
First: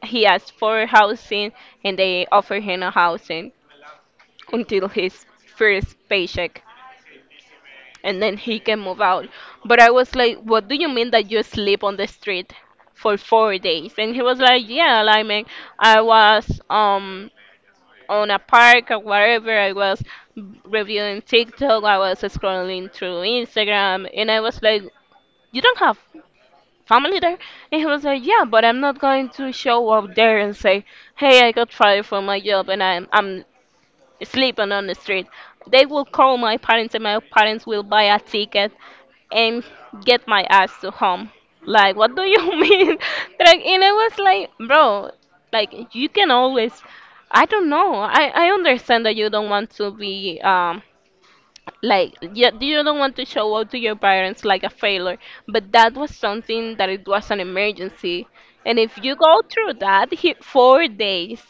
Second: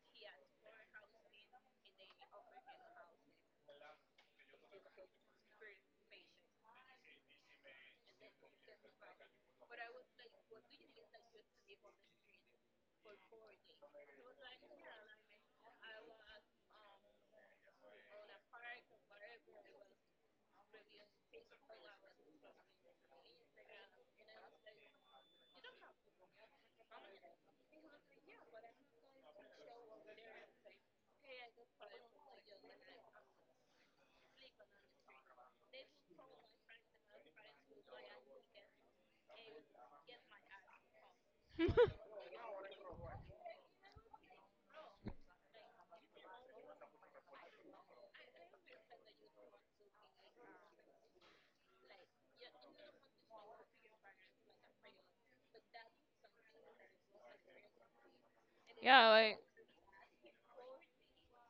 S1: he asked for housing, and they offered him a housing until his first paycheck, and then he can move out. But I was like, what do you mean that you sleep on the street for four days? And he was like, yeah, like, man, I was um on a park or whatever, I was reviewing TikTok, I was scrolling through Instagram. And I was like, you don't have family there? And he was like, yeah, but I'm not going to show up there and say, hey, I got fired from my job and i'm I'm sleeping on the street. They will call my parents and my parents will buy a ticket and get my ass to home. Like, what do you mean? Like, and I was like, bro, like, you can always, I don't know, i I understand that you don't want to be um like you, you don't want to show up to your parents like a failure, but that was something that it was an emergency. And if
S2: Yeah.
S1: you
S2: Like,
S1: go through that, he, four days,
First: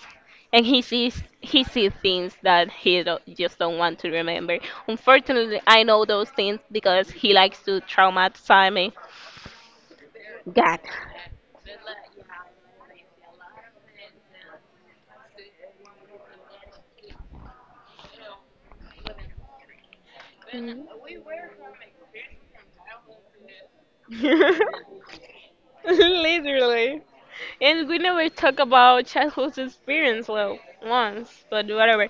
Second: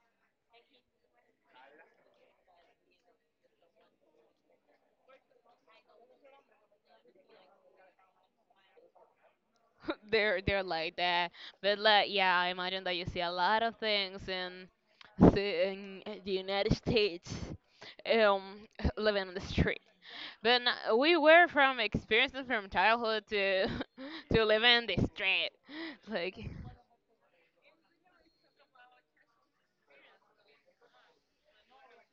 S1: and he sees, he sees things that he do just don't want to remember. Unfortunately I know those things because he likes to traumatize me.
S2: they're they're
S1: God.
S2: like that. But like, yeah, I imagine that you see a lot of things in the, in the United States, um, living on the street. But no- we were from experiences from childhood to to living in the street, like
S1: Literally. And we never talk about childhood experience, well, once, but whatever.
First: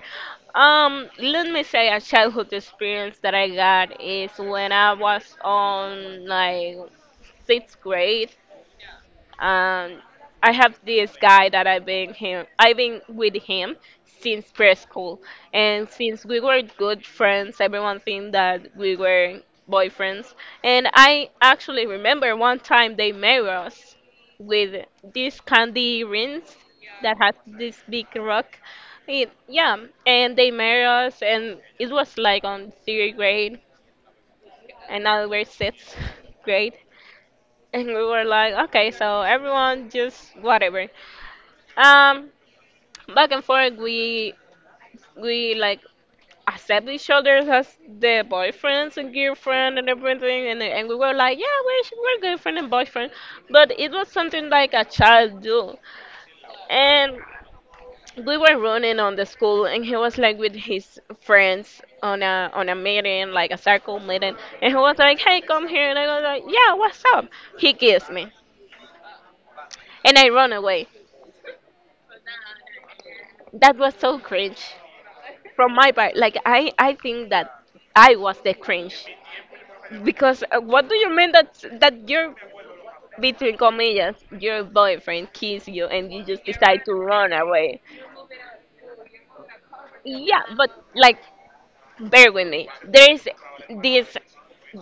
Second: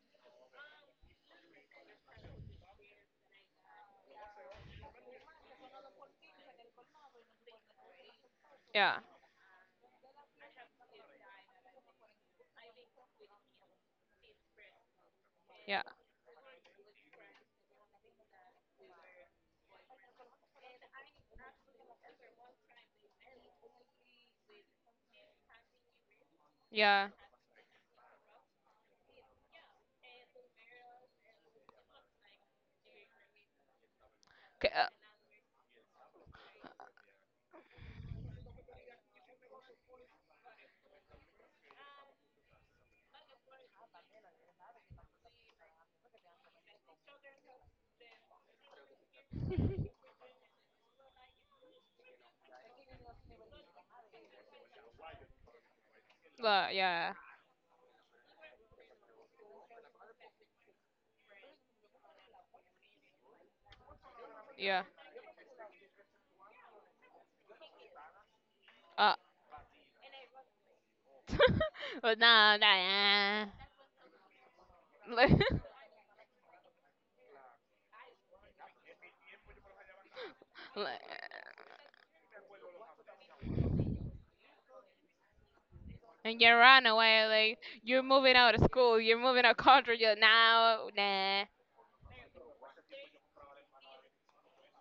S1: Um, let me say a childhood experience that I got is when I was on like sixth grade.
S2: yeah,
S1: Um, I have this guy that I've been him. I've been with him since preschool,
S2: yeah,
S1: and since we were good friends, everyone think that we were boyfriends. And I actually remember one time they married us with these candy rings
S2: yeah,
S1: that had this big rock. It, yeah, and they married us, and it was like on third grade,
S2: K-
S1: and now we're sixth grade. And we were like, okay, so everyone just whatever. Um, Back and forth, we we like accept each other as the boyfriends and girlfriend and everything, and and we were like, yeah, we're we're girlfriend and boyfriend, but it was something like a child do.
S2: uh, uh, yeah,
S1: And we were running on the school, and he was like with his friends on a on a meeting, like a circle meeting. And he
S2: yeah.
S1: was like, hey, come here. And I was like, yeah, what's up? He kissed me,
S2: Uh,
S1: and I run away.
S2: but no, nah, nah.
S1: That was so cringe
S2: Nah.
S1: from my part. Like, I, I think that I was the cringe because uh, what do
S2: Like-
S1: you mean that that you're between comillas your boyfriend kiss you and you
S2: And
S1: just
S2: you
S1: decide
S2: run
S1: to
S2: away,
S1: run
S2: like
S1: away?
S2: you're moving out of school, you're moving out of country. You're
S1: Yeah, but
S2: now,
S1: like,
S2: nah,
S1: bear with me. There is this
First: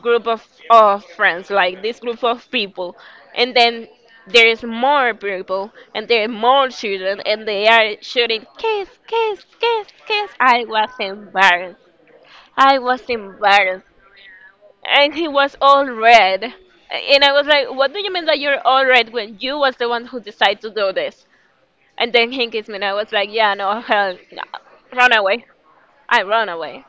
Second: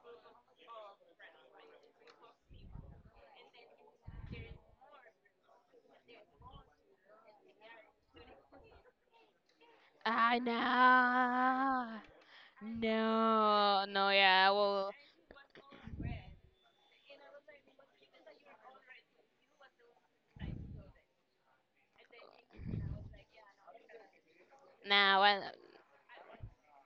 S1: group of of friends, like this group of people, and then there is more people and there are more children, and they are shouting, kiss, kiss, kiss, kiss. I was
S2: nah,
S1: embarrassed.
S2: I
S1: I was embarrassed.
S2: know, no, no, yeah, well,
S1: And he was all red. And I was like, what do you mean that you're all red when you was the one who decided to do this? And then he kissed me and I was like, yeah, no, hell, no. Run
S2: nah, when
S1: away. I run away.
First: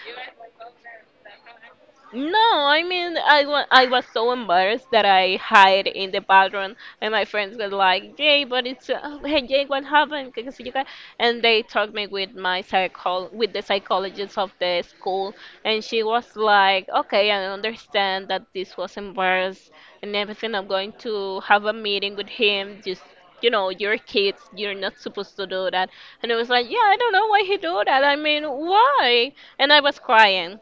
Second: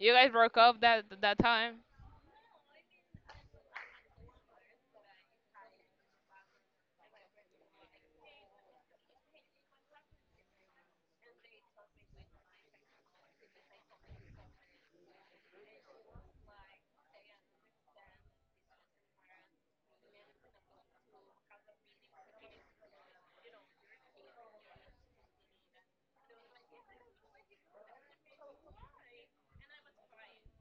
S2: you guys broke up that that time.
S1: No, I mean, I wa I was so embarrassed that I hide in the bathroom. And my friends were like, Jay, but it's uh, hey, Jay, what happened? Que- que sé yo qué. And they talked me with my psychol with the psychologist of the school. And she was like, okay, I understand that this was embarrassed and everything. I'm going to have a meeting with him. Just, you know, you're kids, you're not supposed to do that. And it was like, yeah, I don't know why he do that. I mean, why? And I was crying.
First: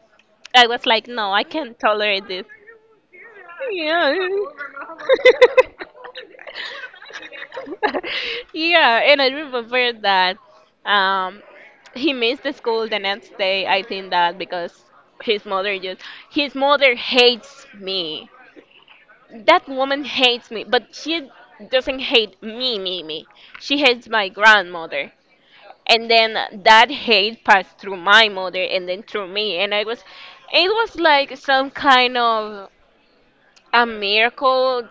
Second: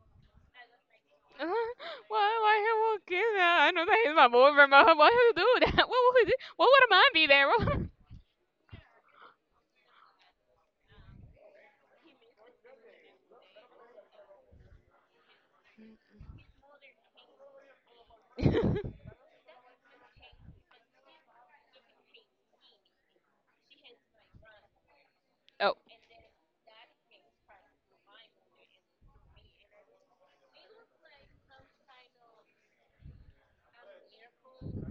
S1: I was like, no, I can't tolerate
S2: why,
S1: this.
S2: why he won't that? I know that
S1: Yeah.
S2: he's my boyfriend, but why he do that? What would he, what would a man
S1: Yeah, and I remember that um, he missed the school the next day. I think that because his mother just his mother hates me.
S2: be there?
S1: That woman hates me, but she doesn't hate me, me, me. She hates my grandmother,
S2: Oh,
S1: and then that hate passed through my mother and then through me, and I was, it was like some kind of a miracle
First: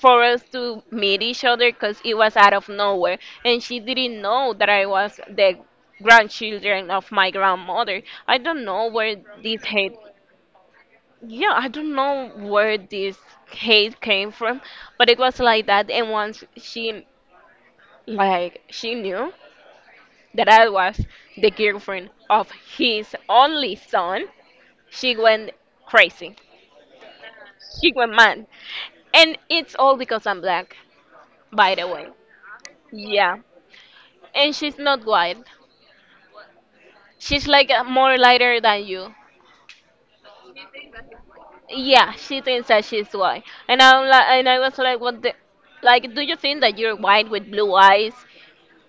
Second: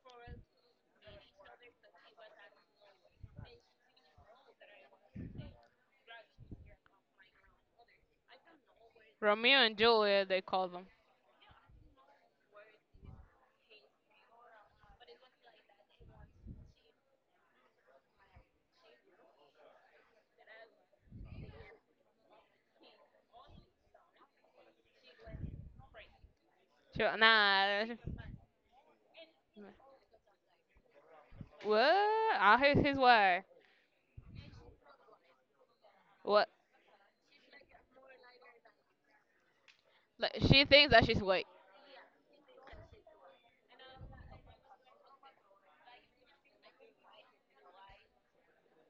S1: for us to meet each other because it was out of nowhere and she didn't know that I was the grandchildren of my grandmother. I don't know where
S2: Romeo
S1: this
S2: and
S1: hate—
S2: Juliet, they call them.
S1: yeah, I don't know where this hate came from, but it was like that. And once she, like, she knew that I was the girlfriend of his only son, she went crazy,
S2: Sure, nah,
S1: she went mad. And it's all because I'm black, by the
S2: what?
S1: way.
S2: Ah, here's his
S1: Yeah,
S2: word.
S1: and she's not white.
S2: What?
S1: She's like uh, more lighter than you.
S2: Like, she thinks that she's white.
S1: Yeah, she thinks that she's white, and I'm like, and I was like, what the, like, do you think that you're white with blue eyes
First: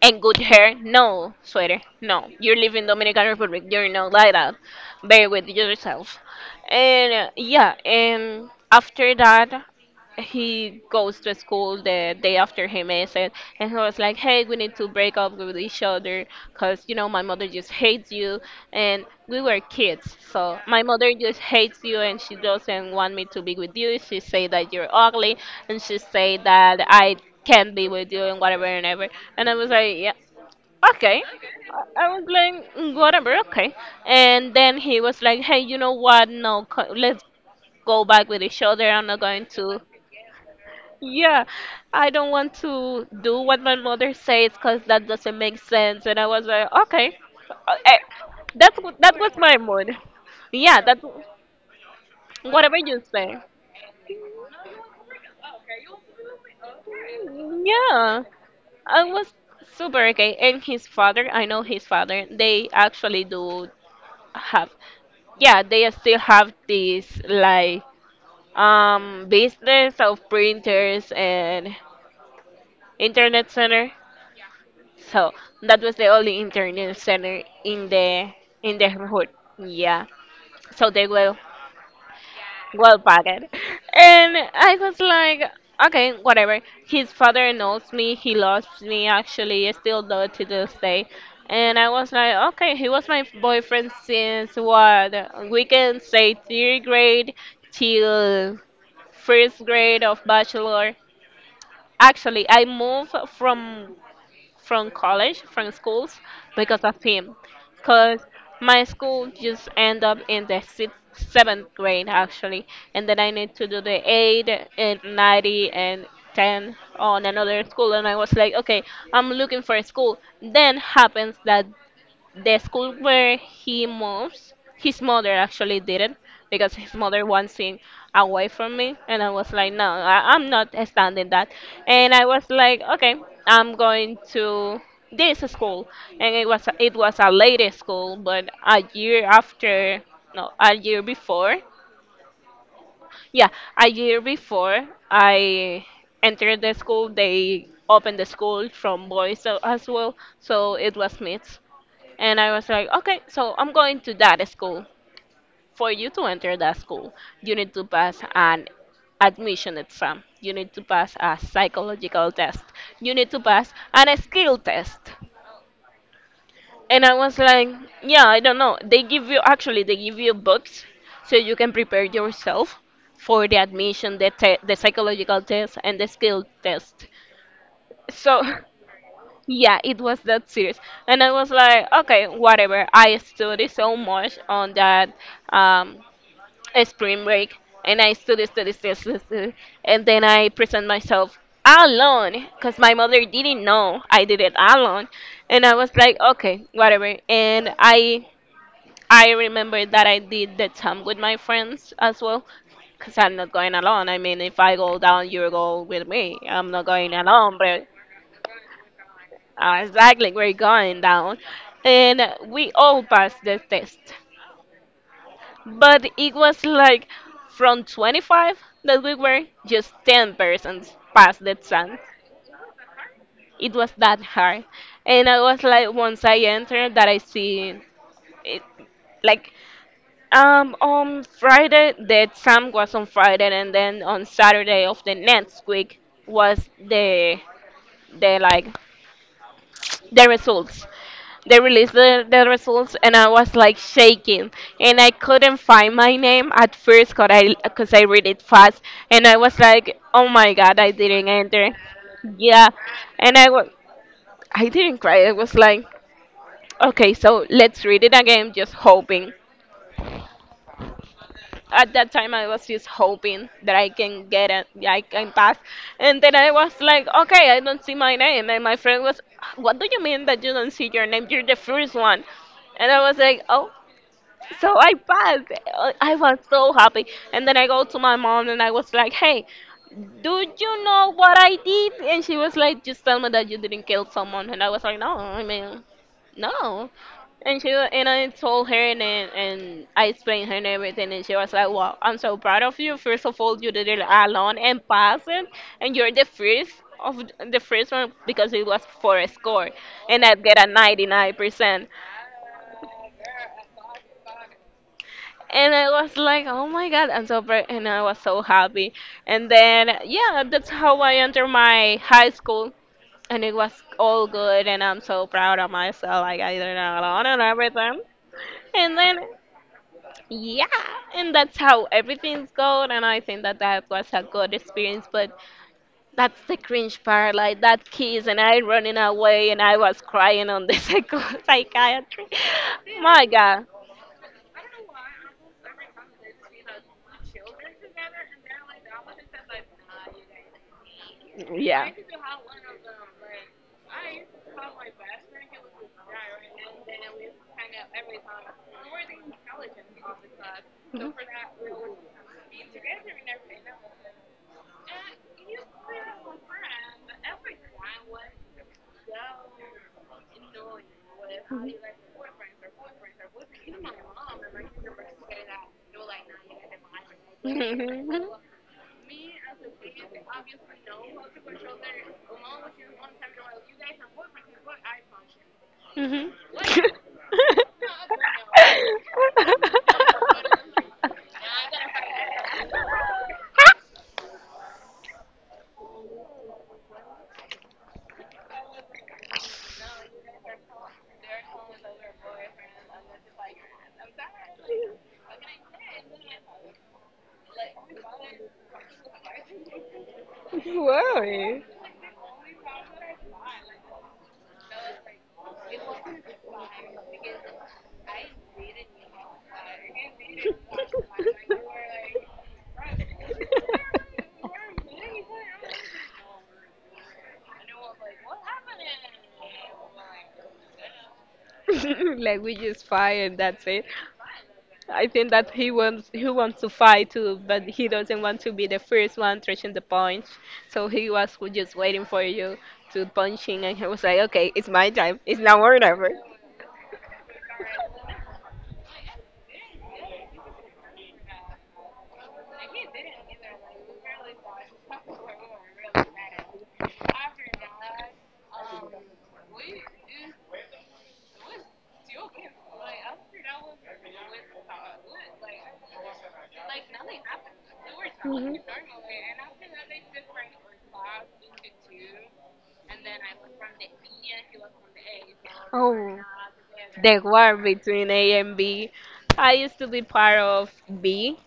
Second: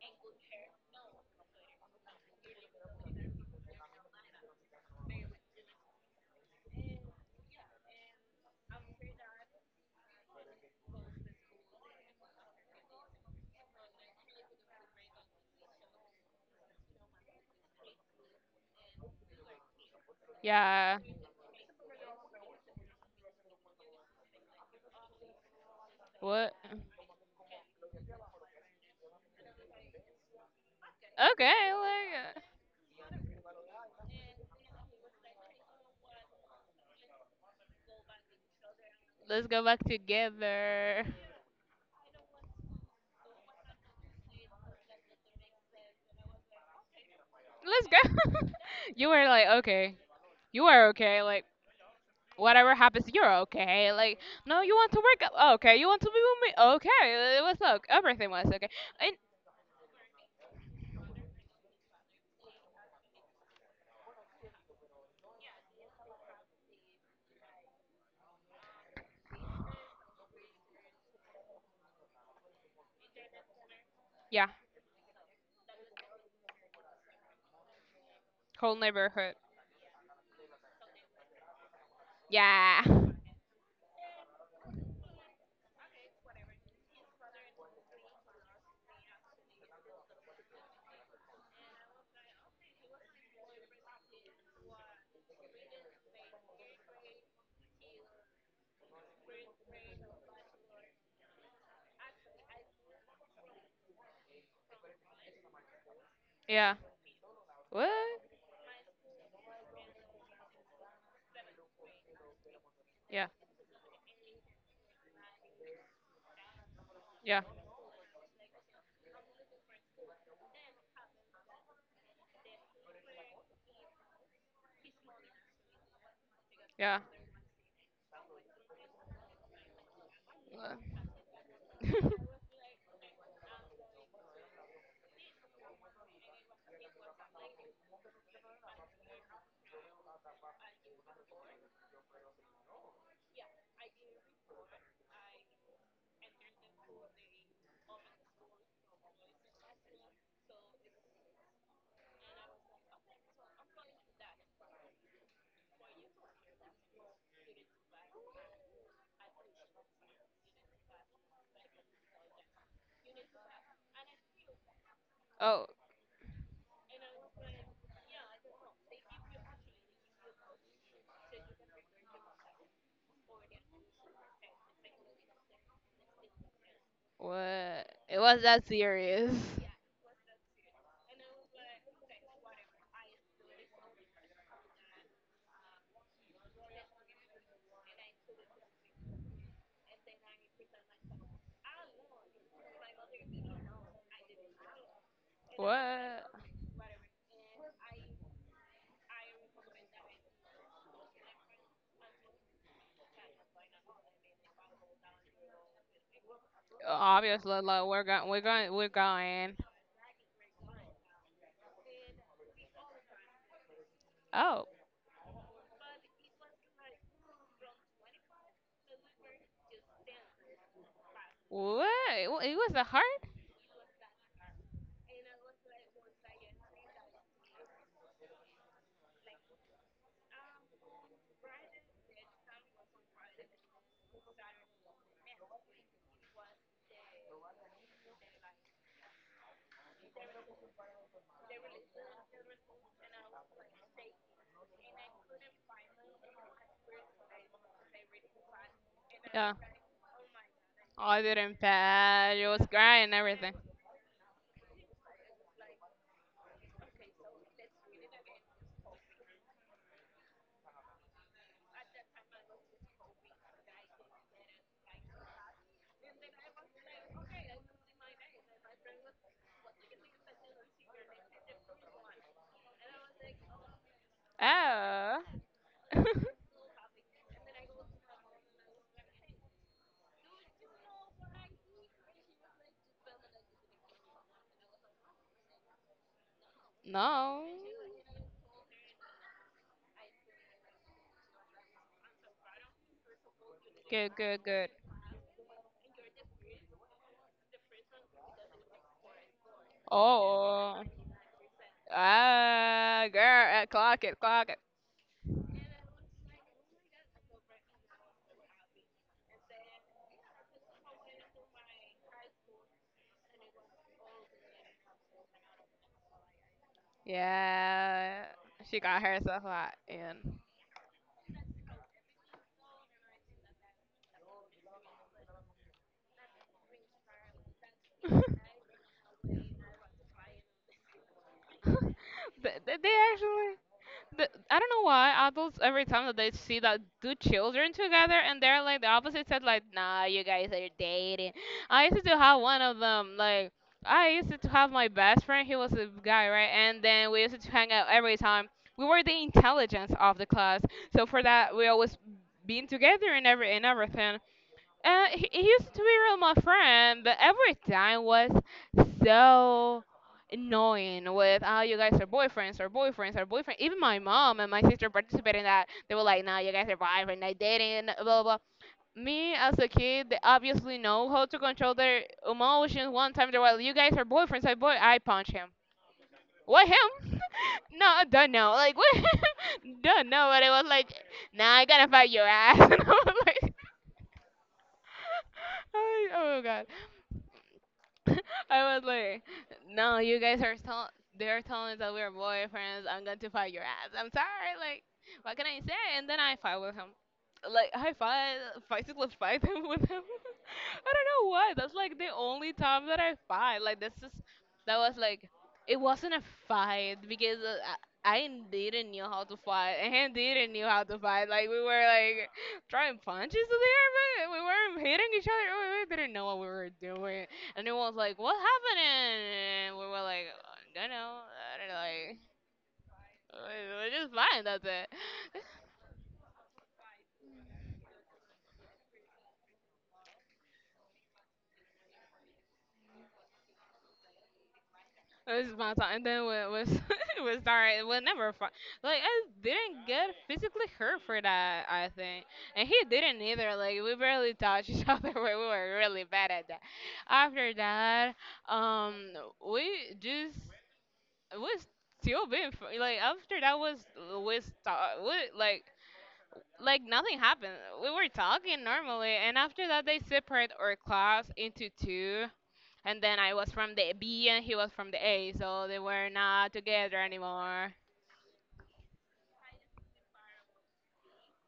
S1: and good hair? No, sweater, no. You live in Dominican Republic. You're not like that. Bear with yourself. And uh, yeah, and after that. He goes to school the day after him, is it, and he was like, hey, we need to break up with each other because you know my mother just hates you, and we were kids. So my
S2: Yeah,
S1: mother just hates you and she doesn't want me to be with you. She say that you're ugly and she say
S2: what?
S1: that I can't be with you and whatever and ever. And I was like, yeah, okay.
S2: Okay,
S1: I I was
S2: like, uh,
S1: like, "Mm, whatever, okay." And then he was like, hey, you know what, no co- let's go back with each other. I'm not going
S2: let's go back
S1: to—
S2: together.
S1: yeah, I don't want to do what my mother says because that doesn't make sense. And I was like, okay, uh,
S2: Let's
S1: eh,
S2: go.
S1: that's wh-
S2: You
S1: that
S2: were
S1: was
S2: like,
S1: my mood.
S2: okay, you
S1: Yeah,
S2: are
S1: that's
S2: okay. Like, whatever
S1: whatever you
S2: happens, you're
S1: say.
S2: okay. Like, no, you want to work? Oh, okay, you want to be with me? Okay, it was like
S1: Yeah,
S2: everything was okay.
S1: I
S2: And
S1: was super okay. And his father, I know his father, they actually do have, yeah, they still have this like um business of printers and internet center.
S2: yeah,
S1: So that was the only internet center in the— in
S2: whole
S1: the hood.
S2: neighborhood.
S1: Yeah. So they were
S2: Yeah,
S1: well packed. And I was like, okay, whatever. His father knows me, he loves me actually, still though to this day. And I was like, okay, he was my boyfriend since, what, we can say, third grade till first grade of bachelor. Actually, I moved from— from college, from schools,
S2: yeah.
S1: because of him.
S2: What?
S1: Because my school just end up in the sixth, seventh grade actually, and then I
S2: Yeah,
S1: need to do the eight and ninety and ten on
S2: yeah,
S1: another school. And I was like, okay, I'm looking for a school. Then happens that the school where he moves, his mother actually didn't, because his
S2: yeah.
S1: mother wants him away from me. And I was like, no, I, I'm not
S2: What?
S1: standing that. And I was like, okay, I'm going to this school. And it was it was a lady school, but a year after, no, a year before, yeah, a year before I entered the school, they opened the school from boys a- as well, so it was mixed. And I was like, okay, so I'm going to that school. For you to enter that school, you need to pass an admission exam, you need to pass a psychological test, you need to pass an skill test.
S2: Oh,
S1: And I was like, yeah, I don't know. They give you— actually they give you books so you can prepare yourself for the admission, the te- the psychological test and the skill test.
S2: what? It
S1: So
S2: was that serious.
S1: yeah, it was that serious. And I was like, okay, whatever. I studied so much on that um, spring break, and I studied, studied, studied, studied, studied. And then I present myself alone, because my mother didn't know, I did it alone. And I was like,
S2: What?
S1: okay, whatever. And I I remember that I did the time with my friends as well, because I'm not going alone. I mean, if I go down, you go with me. I'm not going alone,
S2: Obviously,
S1: but
S2: like we're going, we're going, we're going.
S1: uh, exactly, we're going down. And we all passed the test.
S2: Oh.
S1: But it was like, from twenty-five that we were, just ten persons passed the
S2: What?
S1: exam.
S2: Wa- It was a heart.
S1: It was that hard. And I was like, once I entered, that I see it, like— um, on Friday, the exam was on Friday, and then on Saturday of the next week was the— the like the results. They released the, the results, and I was like shaking, and I couldn't find my name at first, cause I cause I read it fast, and I
S2: Yeah.
S1: was like, oh my god, I
S2: Oh, I
S1: didn't
S2: didn't
S1: enter.
S2: pass. It
S1: Yeah,
S2: was crying and
S1: and I
S2: everything.
S1: was— I didn't cry. I was like, okay, so let's read it again, just hoping. At that time I was just hoping that I can get it, I can pass. And then I was like, okay, I don't see my name. And my friend was, what do you mean that you don't see your name? You're the first one. And I was like, oh, so I
S2: Oh.
S1: passed. Uh, I was so happy. And then I go to my mom and I was like, hey, do you know what I did? And she was like, just tell me that you didn't kill someone. And I was like, no, I mean, no.
S2: No.
S1: And she wa- and I told her, and then- and I explained her and everything, and she was like, "Wow, I'm so proud of you. First of all, you did it
S2: Good, good,
S1: alone
S2: good.
S1: and passed it, and you're the first of— the first one, because it was for a score, and I get a
S2: Oh.
S1: 99 percent."
S2: Ah, girl. Eh, clock it, clock it.
S1: And I was like, oh my god. And so bra- and I was so happy. And then yeah, that's how I entered my high school, and it was all good, and I'm so proud of myself. Like, I did it alone and everything.
S2: Yeah. She
S1: And
S2: got
S1: then
S2: herself hot in.
S1: yeah, and that's how everything's going. And I think that that was a good experience, but that's the cringe part, like that kiss, and I running away, and I was crying on the psycho- psychiatry.
S2: they, they
S1: My
S2: actually
S1: god,
S2: the, I don't know why adults every time that they see that two children together and they're like the opposite said like nah you guys are dating. I
S1: yeah.
S2: used to have one of them like I used to have my best friend, he was a guy right, and then we used to hang out every time. We were the intelligence of the class so
S1: Mhm.
S2: for that we always been together and every and everything. Uh, he, he used to be real my friend, but every time was so annoying with, oh, you guys are boyfriends, or boyfriends, or boyfriend. Even my mom and my sister participated in that. They were like, no, you guys are boyfriend, they dating, blah, blah,
S1: Mhm.
S2: blah. Me as a kid, they obviously know how to control their emotions. One time they were like, you guys are boyfriends, I boy, I punch him.
S1: Mhm.
S2: What him? No, I don't know. Like what? Don't know. But it was like, nah, I gotta fight your ass.
S1: Mhm.
S2: And I was like. I- oh god. I was like, no, you guys are tell they're telling us that we're boyfriends. I'm going to fight your ass. I'm sorry. Like, what can I say? And then I fight with him. Like, I fight, physically fight him with him. I don't know why.
S1: Why?
S2: That's like the only time that I fight. Like, this is, that was like, it wasn't a fight because uh, I, I didn't know how to fight. And he didn't know how to fight. Like, we were like throwing punches in the air, but we weren't hitting each other. We we didn't know what we were doing. And everyone was like, "What happening?" And we were like, "I don't know. I don't know. Like,
S1: Like, we just fight and that's
S2: we-
S1: it.
S2: we're just fine. That's it."
S1: I think that he wants— he wants to fight too, but he doesn't want to be the first one touching the punch. So he was just waiting for you to punch him, and he was like, "Okay, it's my time. It's
S2: "It's
S1: now
S2: my
S1: or
S2: time." And
S1: never."
S2: then we was we started. We never fight. Like I didn't get physically hurt for that. I think, and he didn't either. Like we barely touched each other. We were really bad at that. After that, um, we just we still been fr- like after that was we start we like like nothing happened. We were
S1: Mhm.
S2: talking normally, and after that they separate our class into two. And then I was from the B and he was from the A, so they were
S1: Oh.
S2: not together
S1: The war
S2: anymore.
S1: between A and B. I used to be part of B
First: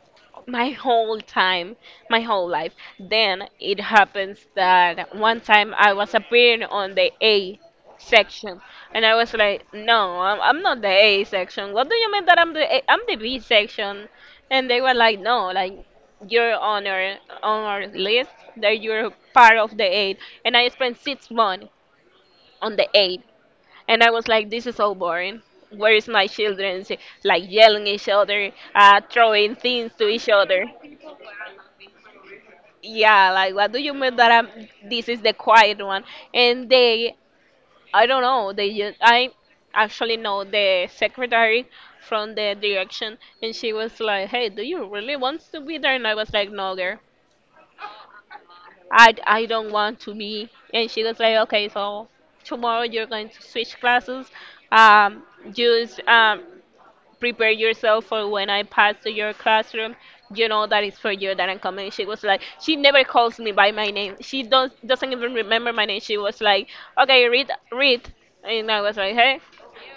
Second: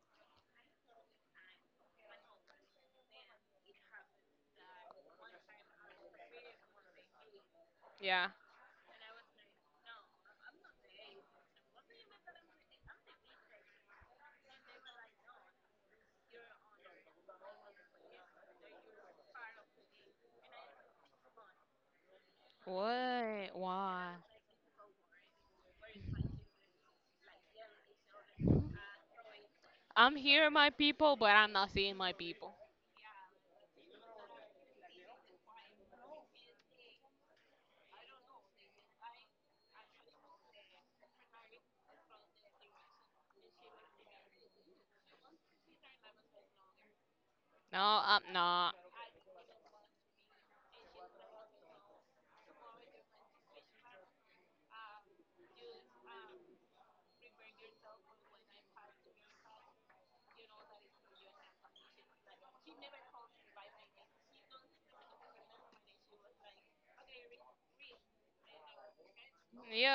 S1: my whole time, my whole life. Then it happens that one time I was appearing on the A
S2: Yeah.
S1: section, and I was like, "No, I'm, I'm not the A section. What do you mean that I'm the A? I'm the B section?" And they were like, "No, like, you're on our— on our list. That you're part of the A." And I spent six months on the A.
S2: What?
S1: And I
S2: Why?
S1: was like, this is so boring. Where is my children? She— like yelling each other, uh, throwing things to
S2: I'm
S1: each
S2: here,
S1: other.
S2: my people, but I'm not seeing my people.
S1: Yeah, like, what do you mean that I'm? This is the quiet one. And they, I don't know. They just— I actually know the secretary from the direction, and she was like, hey, do you really want to be there? And I was like, no, girl.
S2: No, I'm not.
S1: I, I don't want to be. And she was like, okay, so tomorrow you're going to switch classes. Um, use um, prepare yourself for when I pass to your classroom. You know that it's for you that I'm coming. She was like— she never calls me by my name. She don't doesn't even remember my name. She was like, okay, read, read, and I was like, hey.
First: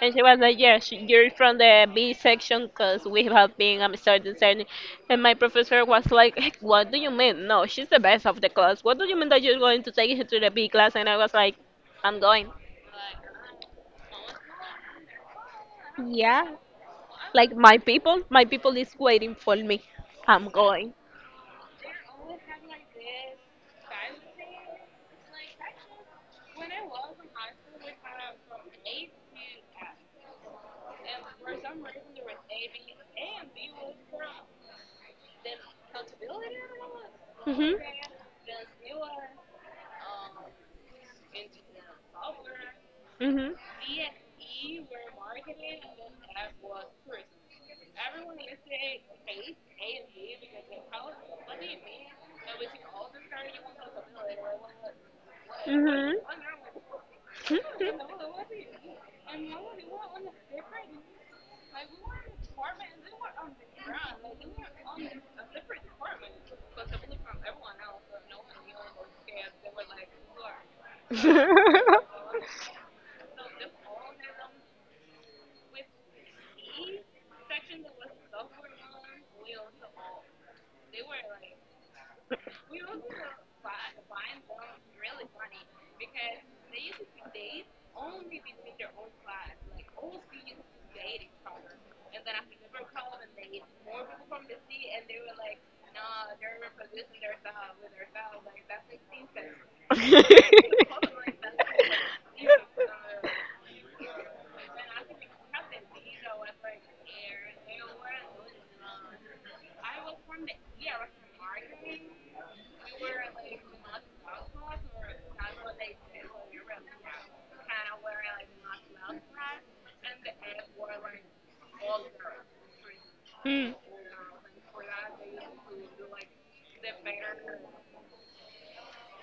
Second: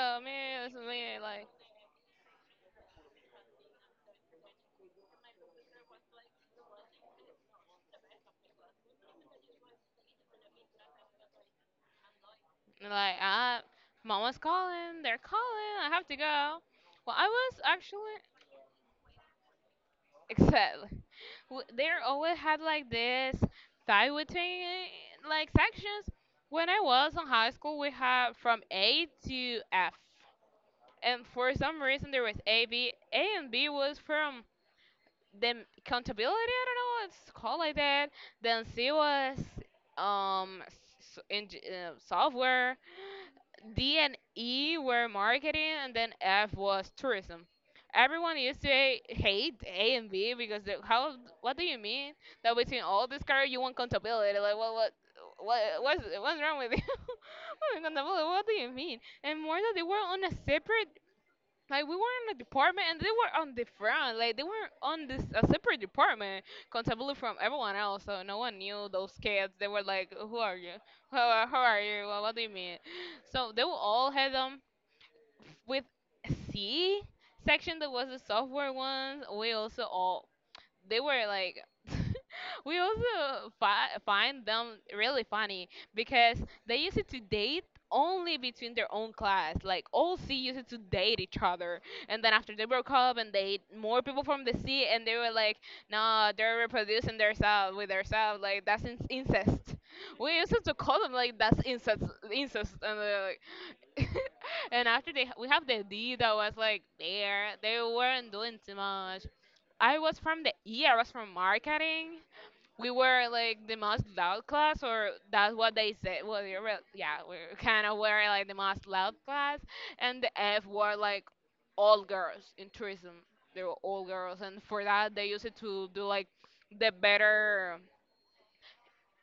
S1: And she
S2: me,
S1: was like,
S2: it's
S1: yeah, she,
S2: me.
S1: you're
S2: Like,
S1: from the B section because we have been um, starting starting. And my professor was like, "Heck, what do you mean? No, she's the best of the class. What do you mean that you're going to take her to the B class?" And I was like, I'm going.
S2: like, I, mama's calling. They're calling. I have to
S1: Yeah,
S2: go. Well, I
S1: like,
S2: was
S1: my
S2: actually
S1: people, my people is waiting for me. I'm going.
S2: excited. W- they always had like this fight between like sections. When I was in high school, we had from A to F, and for some reason there was A, B. A and B was from the m- accountability. I don't know what it's called like that. Then C was um s- in uh, software,
S1: Hmm.
S2: D and E were marketing, and then F was tourism. Everyone used to ha- hate A and B because they, how? What do you mean that between all this career you want accountability? Like what? What? What? What's,
S1: Hmm.
S2: what's wrong with you? What accountability? What do you mean? And more that they were on a separate like we were in a department and they were on the front, like they were on this a separate department, completely from everyone else. So no one knew those kids. They were like, "Who are you? Who are, who are
S1: Hmm.
S2: you? What, what do you mean?" So they were all had them with C section that was the software ones. We also all they were like we also fi- find them really funny because they used to date only between their own class, like all C used to date each other, and then after they broke up and they more people from the C and they were like, nah, they're reproducing themselves with themselves, like that's in- incest. We used to call them like that's incest incest, and they're like, and after they we have the D that was like there, they weren't doing too much. I was from the E, I was from marketing. We were like the most loud class, or that's what they said. Well, you're real, yeah, we kind of were like the most loud class, and the F were like all girls in tourism. They
S1: Hmm.
S2: were all girls, and for that they used it to do like the better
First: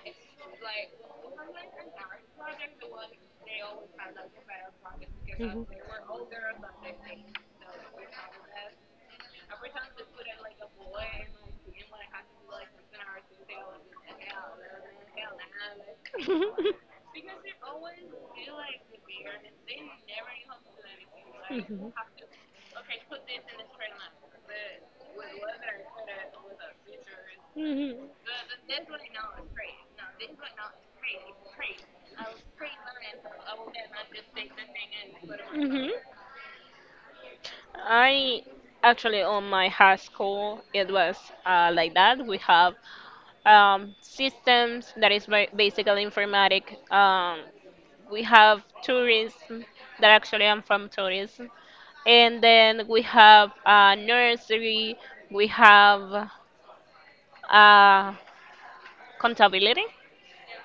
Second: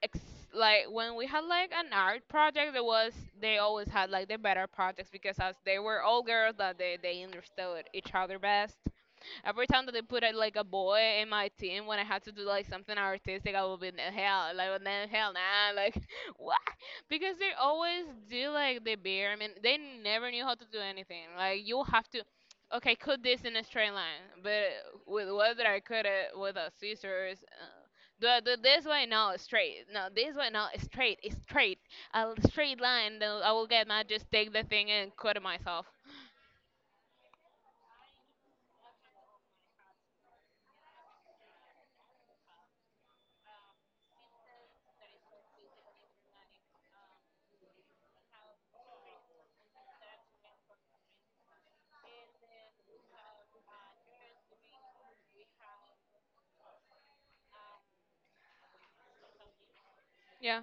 S2: ex- like when we had like an art project there was they always had like the better projects because as they were all girls that they, they understood each other best. Every time that they put a, like a boy in my team, when I had to do like something artistic, I would be in hell, like
S1: Mhm.
S2: no hell nah, like what?
S1: Mhm.
S2: Because they always do like the bare. I mean, they never knew how to do anything.
S1: Mhm.
S2: Like you
S1: Mhm.
S2: have to, okay, cut this in a straight line, but with whether I cut it with a scissors. Uh, do I do this way? No, straight. No, this way? No, straight. It's straight. A straight line. Then I will get mad. Just take the thing and cut it myself.
S1: I actually, on my high school, it was uh, like that. We have um, systems, that is ba- basically informatic. Um, we have tourism, that actually I'm from tourism, and then we have uh, nursery. We have uh, contability,
S2: Yeah.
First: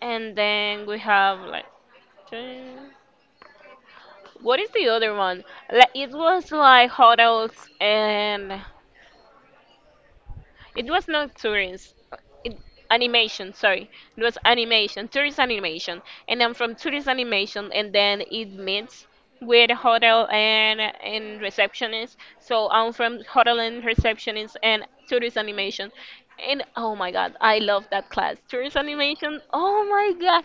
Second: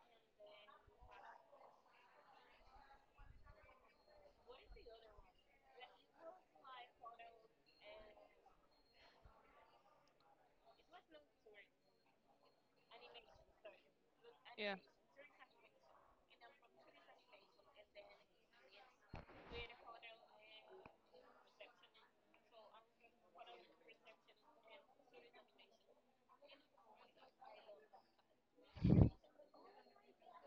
S1: and then we have like two- what is the other one? Like, it was like hotels and— it was not Turin's— it, animation, sorry. It was
S2: Yeah.
S1: animation, Turin's animation. And then from Turin's animation, and then it meets with hotel and and receptionist. So I'm from hotel and receptionist and Turin's animation. And oh my god, I love that class. Tourist animation. Oh my god.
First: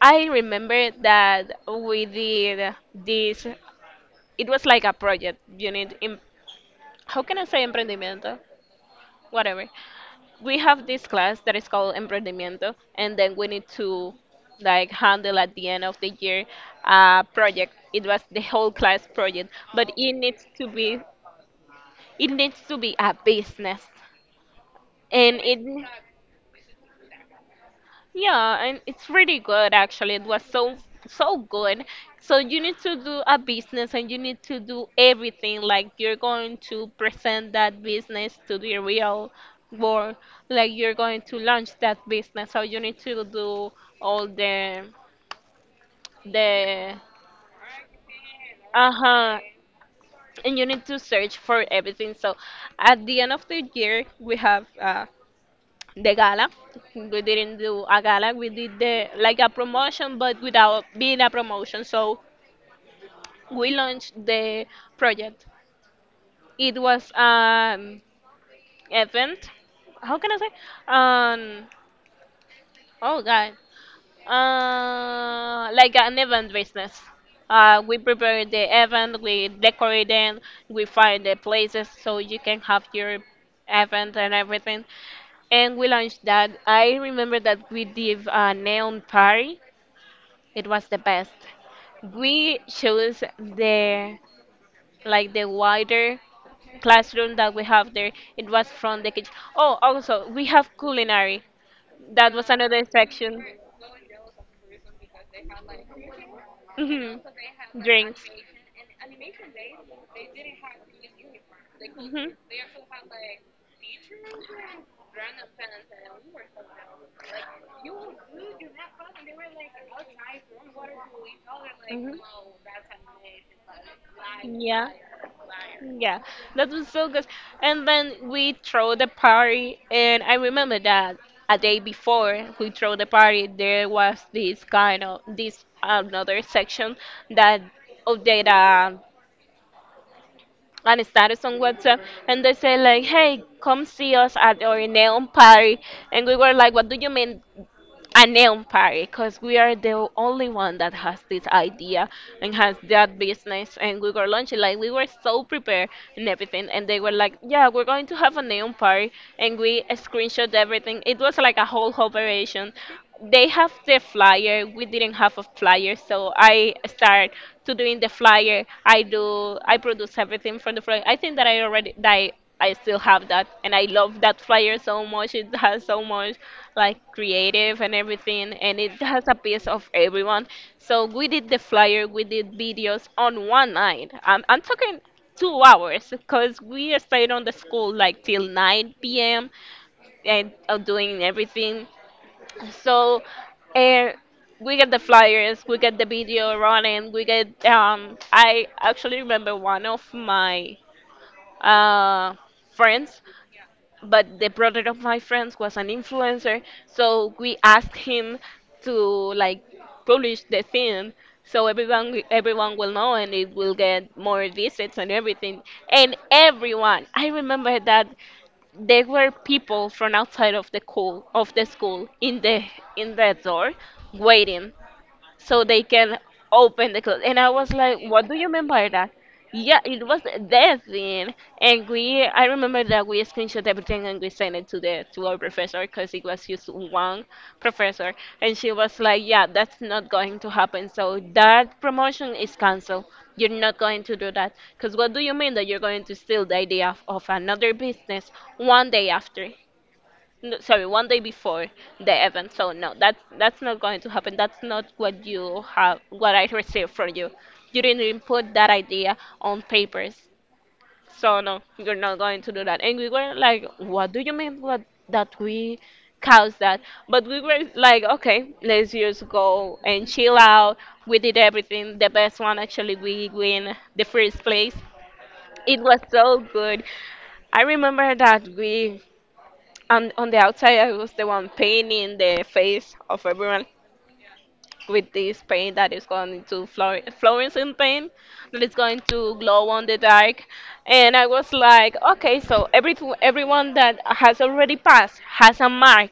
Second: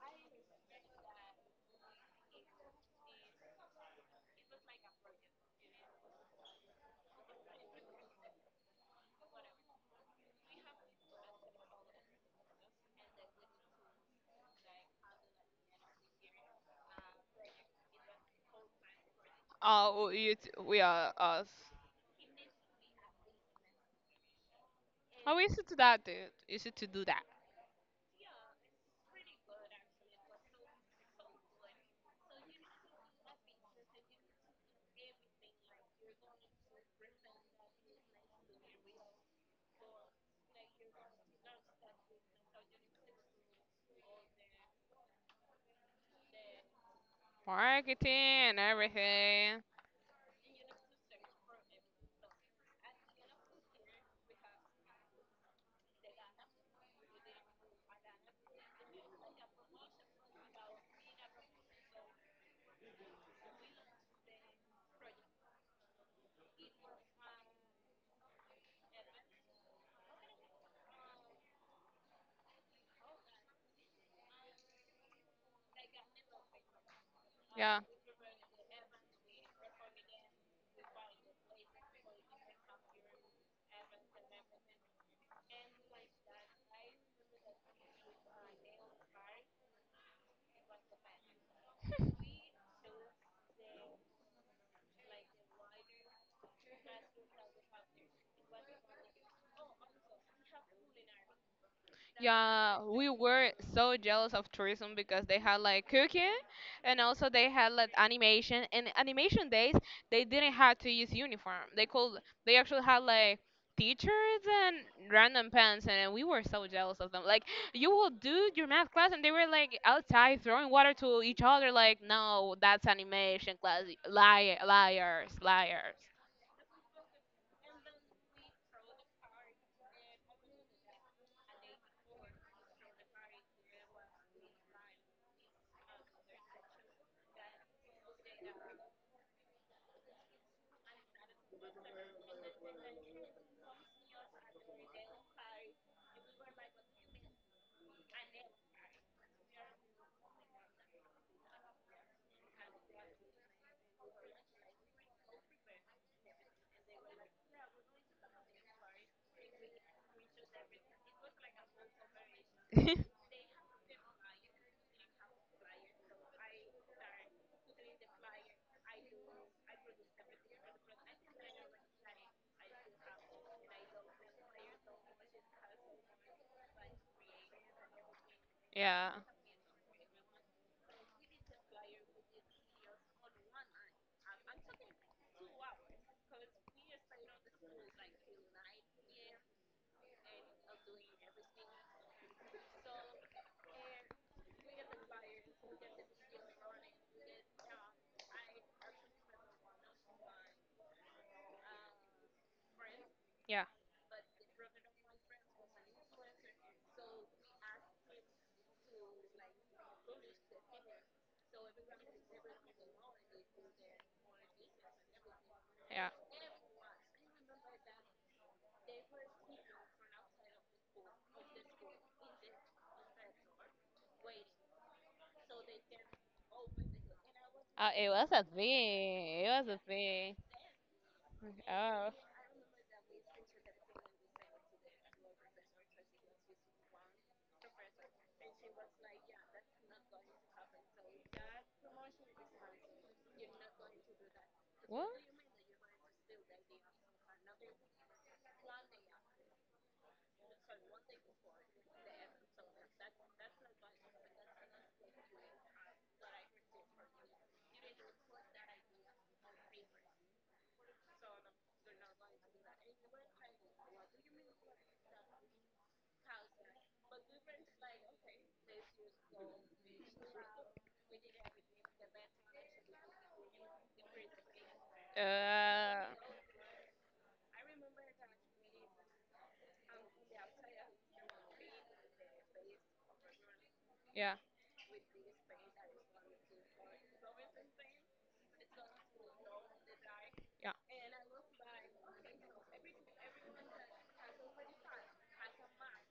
S1: I remember that we did this— it was like a project unit in, how can I say, emprendimiento? Whatever. We have this class that is called emprendimiento, and then we need to like handle at the end of the year a project. It was the whole class project, but
S2: Uh,
S1: it
S2: we,
S1: needs to
S2: we
S1: be
S2: are us.
S1: it needs to be a business and
S2: How
S1: it
S2: easy to that, dude? Easy to do that.
S1: Yeah, and it's really good actually. It was so so good. So you need to do a business and you need to do everything like you're going to present that business to the real world, like you're going to launch that business. So you need to do all the the
S2: Marketing and
S1: uh-huh,
S2: everything.
S1: and you need to search for everything. So at the end of the year we have uh, the gala. We didn't do a gala. We did the like a promotion, but without being a promotion. So we launched the project. It was an event. How can I say? Um. Oh God. Uh, like an event business. Uh,
S2: Yeah.
S1: we prepare the event, we decorate it, we find the places so you can have your event and everything, and we launched that. I remember that we did a neon party It was the best. We chose the like the wider classroom that we have there. It was from the kitchen. Oh, also we have culinary. That was another
S2: Yeah, we
S1: section.
S2: were so jealous of tourism because they had like cooking and
S1: Hmm.
S2: also they had like
S1: Drinks.
S2: animation. And animation days, they didn't have to use uniform. They could, they actually had like teachers and random pants, and we were so jealous of them. Like you will do your math class and they were like outside throwing water to each other, like
S1: Hmm. Hmm.
S2: no, that's animation class. Liar,
S1: Yeah.
S2: liars, liars.
S1: Yeah, that was so good. And then we throw the party, and I remember that a day before we throw the party, there was this kind of this another section that of data and status on WhatsApp, and they say like, "Hey, come see us at our neon party," and we were like, "What do you mean a neon party?" Because we are the only one that has this idea and has that business, and we were launching like we were so prepared and everything, and they were like, "Yeah, we're going to have a neon party," and we screenshot everything. It was like a whole operation. They have the flyer. We didn't have a flyer, so I start to doing the flyer. i do I produce everything for the flyer. I think that I already, that i, I still have that, and I love that flyer so much. It has so much like creative and everything, and it
S2: Yeah,
S1: has a piece of everyone. So we did the flyer, we did videos on one night. I'm, I'm talking two hours because we stayed on the school like till nine p.m. and uh, doing everything. So, uh, we get the flyers, we get the video running, we get. Um, I actually remember one of my uh, friends,
S2: yeah,
S1: but the brother of my friends was an influencer, so we asked him to like publish the thing so everyone everyone will know and it will get more visits and everything.
S2: yeah.
S1: And everyone, I remember that there were people from outside of the cool of the school in the in the door waiting so they can open the clothes. And I was
S2: Uh,
S1: like,
S2: it
S1: what
S2: was
S1: do
S2: a
S1: you mean by that?
S2: thing. It was
S1: Yeah,
S2: a
S1: it was
S2: thing.
S1: that thing. And
S2: Oh,
S1: we, I remember that we screenshot everything, and we sent it to the to our professor because it was just one professor. And she was like, yeah, that's not going to happen. So that promotion is canceled. You're not going to do that. Because
S2: what?
S1: what do you mean that you're going to steal the idea of, of another business one day after? No, sorry, one day before the event. So no, that's that's not going to happen. That's not what you have, what I received from you. You didn't even put that idea on papers. So no, you're not going to do that. And we were like, what do you mean? What, that we caused that? But we were like, okay, let's just go and chill out. We did everything. The best one actually, we win the first place. It was
S2: Uh,
S1: so good. I remember that we, and on the outside, I was the one painting the face of everyone
S2: yeah,
S1: with this paint that is going to fluor- fluorescent paint that is going to glow on the dark.
S2: yeah.
S1: And I was like, okay, so every everyone that has already passed has a mark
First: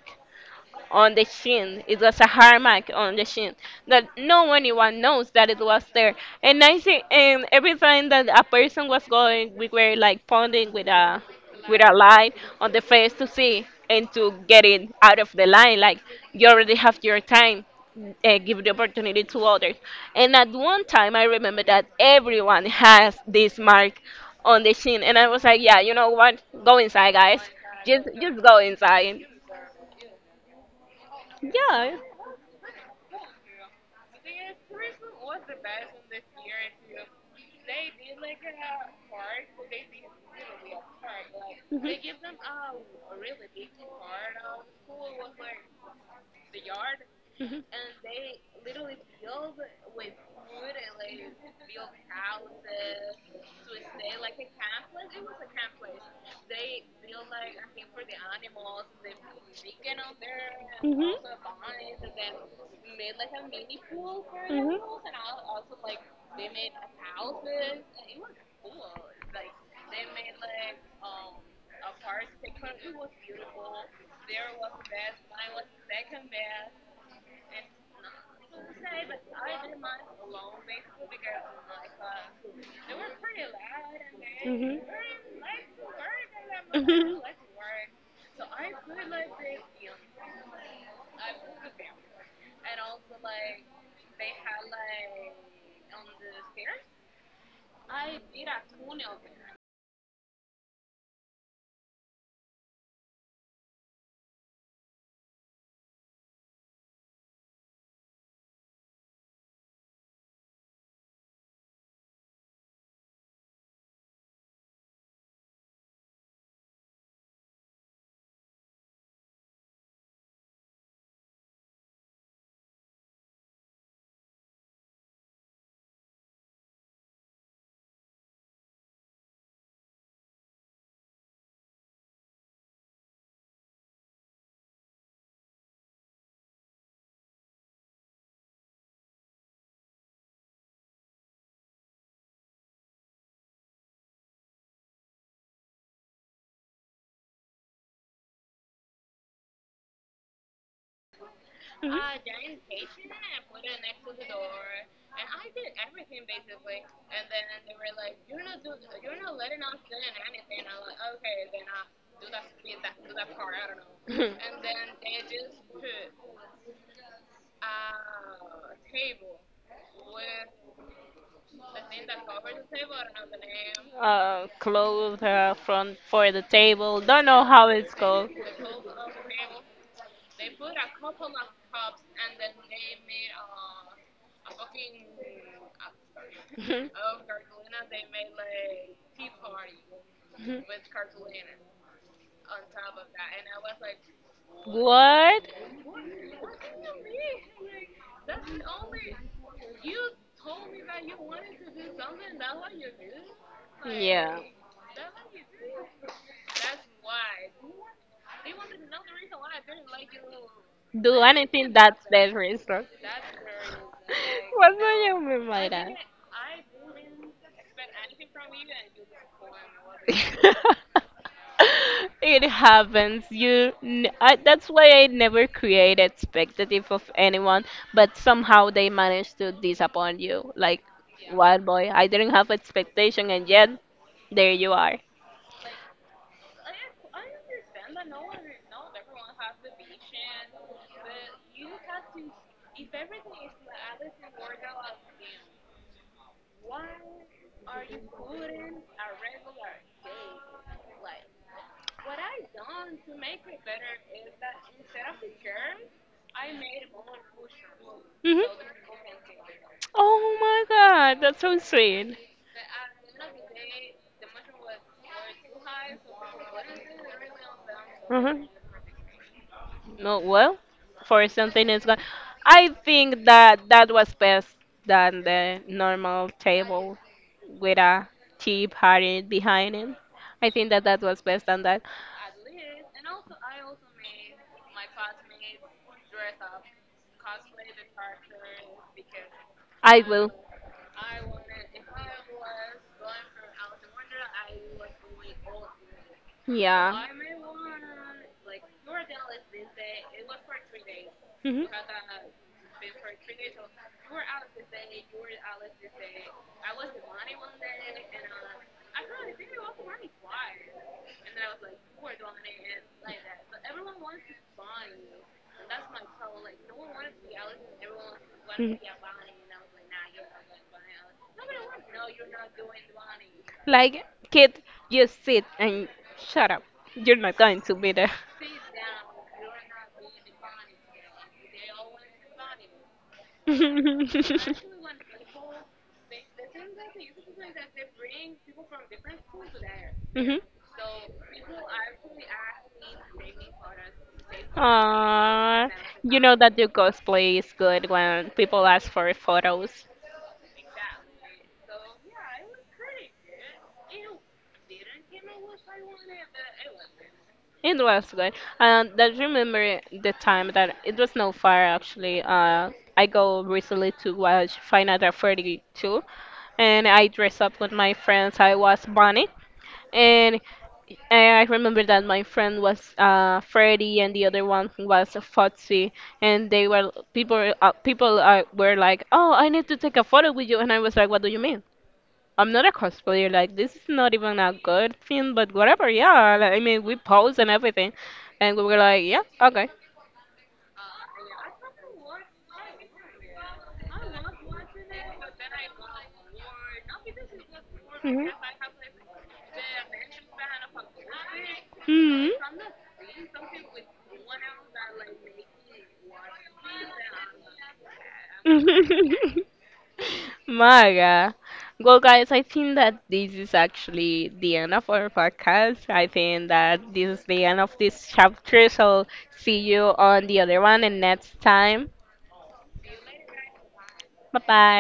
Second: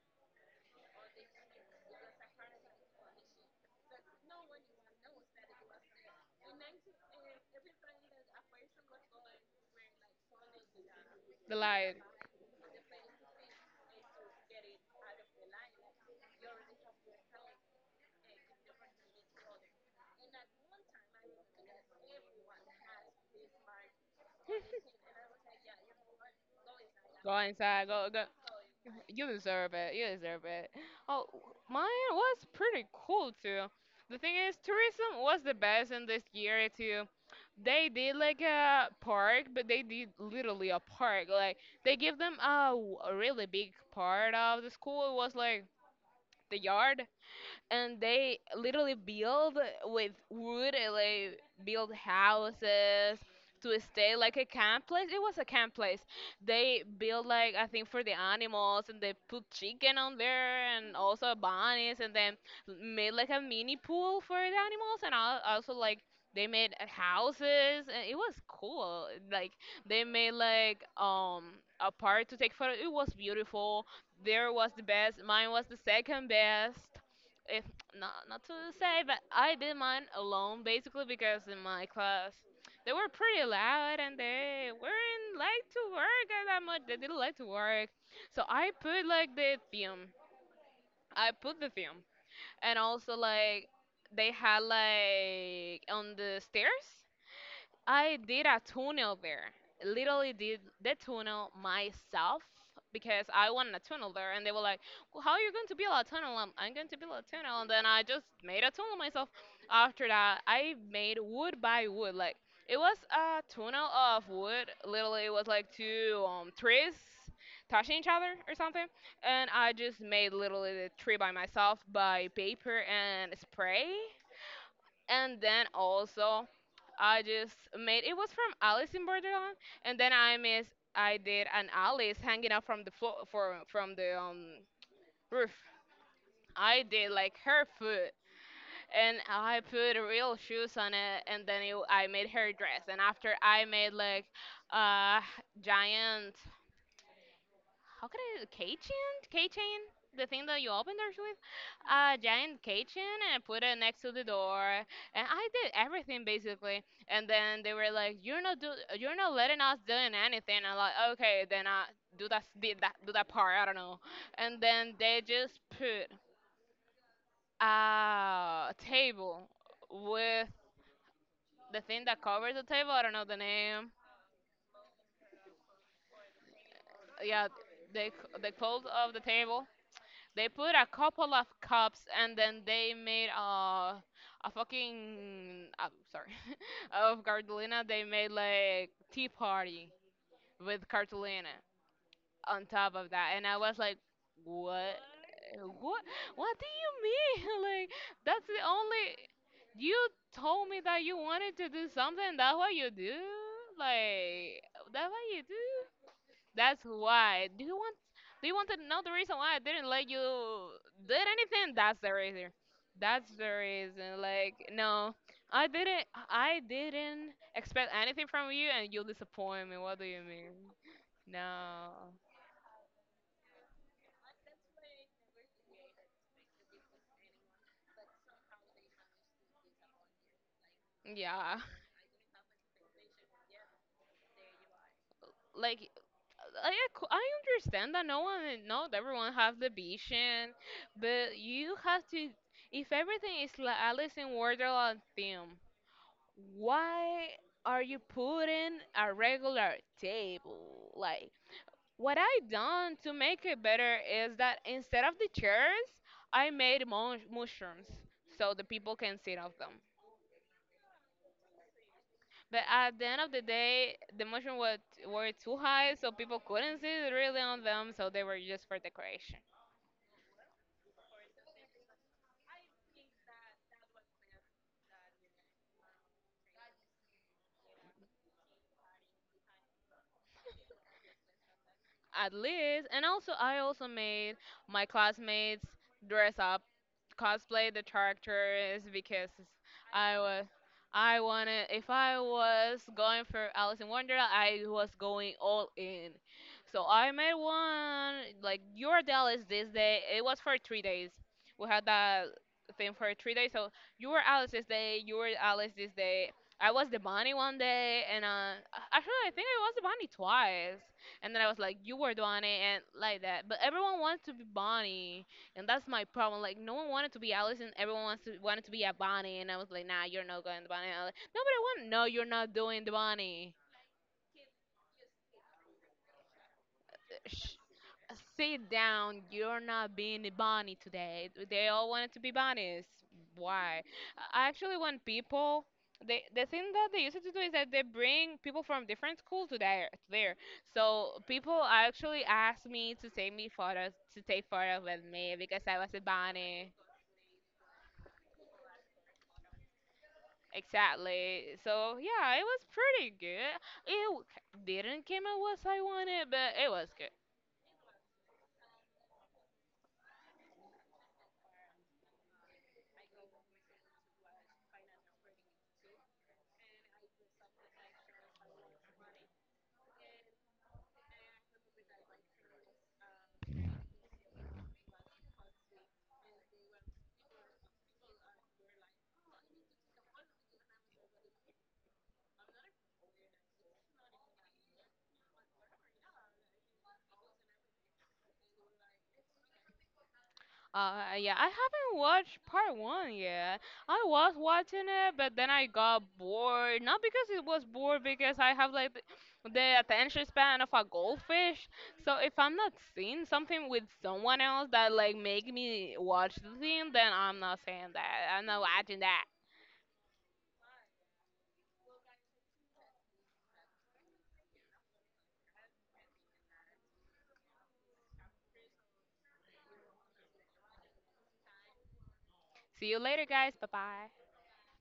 S1: on the chin. It was a hard mark on the chin that no anyone knows that it was there. And I think, and every time that a person was going, we were like pointing with a
S2: The
S1: with a
S2: light.
S1: light on the face to see and to get it out of the line. Like you already have your time. Uh, give the opportunity to others. And at one time, I remember that everyone has this mark on the chin, and I was like, "Yeah, you know what? Go inside,
S2: Go
S1: guys.
S2: inside.
S1: Just,
S2: Go, go.
S1: just go inside."
S2: You deserve it. You deserve it. Oh,
S1: Yeah.
S2: mine was pretty cool too. The thing is, tourism was the best in this year too. They did like a park, but they did literally a park. Like they give them a, w- a really big part of the school. It was like the yard,
S1: Mhm.
S2: and they literally build with wood, and they build houses to stay like a camp place. It was a camp place. They build like, I think, for the animals, and they put chicken on there and also bunnies, and then made like a mini pool for the animals, and al- also like they made uh, houses, and it was cool. Like they made like um a part to take photo. It was beautiful. There was the best. Mine was the second best if not not to say, but I did mine alone basically because in my class they were pretty loud, and they
S1: Hmm.
S2: weren't like to work that much. They
S1: Hmm.
S2: didn't like to work, so I put like the theme. I put the theme, and also like they had like on the stairs I did a tunnel there. Literally did the tunnel myself because I wanted a tunnel there, and they were like, well, "How are you going to build a tunnel?" I'm, I'm going to build a tunnel, and then I just made a tunnel myself. After that, I made wood by wood. Like it was a tunnel of wood. Literally, it was like two um, trees touching each other or something, and I just made literally the tree by myself by paper and spray, and then also I just made it was from Alice in Borderland, and then I miss I did an Alice hanging out from the floor for from the um roof. I did like her foot, and I put real shoes on it, and then it, I made her dress, and after I made like a giant, how could I, keychain? Keychain? The thing that you open doors with? A giant keychain, and I put it next to the door. And I did everything basically. And then they were like, "You're not do you're not letting us doing anything." I'm like, "Okay, then I do that s- did that do that part. I don't know." And then they just put a table with the thing that covers the table. I don't know the name.
S1: uh, clothes uh, from for the table. Don't know
S2: Yeah,
S1: how it's
S2: they
S1: called.
S2: c- the clothes
S1: The
S2: of the table. They put a couple of cups and then they made a a fucking uh, sorry,
S1: Mhm.
S2: of cartolina. They made like tea party with cartolina on top of that, and I was like, what?
S1: What?
S2: What? What do you mean? Like that's the only, you told me that you wanted to do something. That's what you do. Like that's what you do. That's why. Do you want do you want to know the reason why I didn't let you did
S1: Do anything,
S2: anything? That's
S1: that's
S2: the
S1: the
S2: reason.
S1: reason.
S2: That's the reason. Like
S1: What do
S2: no,
S1: you mean
S2: I
S1: by that?
S2: didn't I didn't expect anything from you, and you disappoint me. What do you mean? No.
S1: It happens. You, n- I, that's why I never create expectative of anyone, but somehow they manage to disappoint you. Like,
S2: Yeah.
S1: wild boy, I didn't have expectation, and yet there you are.
S2: Like I ac- I understand that no one not everyone has the vision, but you have to. If everything is like Alice in Wonderland theme, why are you putting a regular table? Like, what I done to make it better is that instead of the chairs, I made mush- mushrooms
S1: Hmm.
S2: so the people can sit off them.
S1: Oh my God, that's so sweet.
S2: But at the end of the day, the mushroom was were too high, so people couldn't sit really on them, so they were
S1: Hmm.
S2: just for decoration.
S1: No, well, for something it's going. I think that that was best than the normal table with a cheap party behind it. I think that that was best than that.
S2: At least, and also I also made my classmates dress up, cosplay the characters, because
S1: I
S2: i
S1: will.
S2: was i wanted, if I was going for Alice in Wonderland, I was going all in. So
S1: Yeah.
S2: I made one, like, your Alice this day. It was for three days.
S1: Hmm.
S2: We had that thing for three days, so you were Alice this day, you were Alice this day. I was the bunny one day, and uh actually I think I was the bunny twice. And then I was like, you were doing it and like that. But everyone wanted to be Bonnie, and that's my problem. Like no one wanted to be Alice, and everyone wants to, wanted to be a Bonnie. And I was like, nah, you're not going to Bonnie. And I was like, no, but I want. No, you're not doing the
S1: Mhm.
S2: Bonnie.
S1: Like, kid, you sit and shut up. You're not
S2: Sh-
S1: going to be there.
S2: sit down. You're not being Bonnie today. They all wanted to be Bonnies. Why? I actually want people. They, the thing that they used to do is that they bring people from different schools to there, to there.
S1: Mhm.
S2: So people actually asked me to take me photos, to take photos with me because
S1: Aw,
S2: I was a
S1: you know that your
S2: bunny.
S1: cosplay is good when people ask for photos.
S2: Exactly. So yeah, it was pretty good. It w- didn't come out what I wanted, but it was good.
S1: It was good. And I remember the time that it was not far actually. Uh, I go recently to watch Final Fantasy Two, and I dress up with my friends. I was Bonnie, and I remember that my friend was uh, Freddy, and the other one was Foxy, and they were people. Uh, people uh, were like, "Oh, I need to take a photo with you," and I was like, "What do you mean?" I'm not a cosplayer. Like this is not even a good thing, but whatever. Yeah, like, I mean, we pose and everything, and we were like, yeah, okay.
S2: Uh, yeah, I haven't watched part one yet. I was watching it, but then I got bored. Not because it was bored,
S1: Mhm.
S2: because I have like the, the attention span of a goldfish. So if I'm not seeing something with someone else that like make me watch the thing, then I'm not saying that. I'm not
S1: Mhm.
S2: watching that.
S1: Maga. Well, guys, I think that this is actually the end of our podcast. I think that this is the end of this chapter. So, see you on the other one and next time.
S2: See you later, guys. Bye bye.
S1: Bye bye.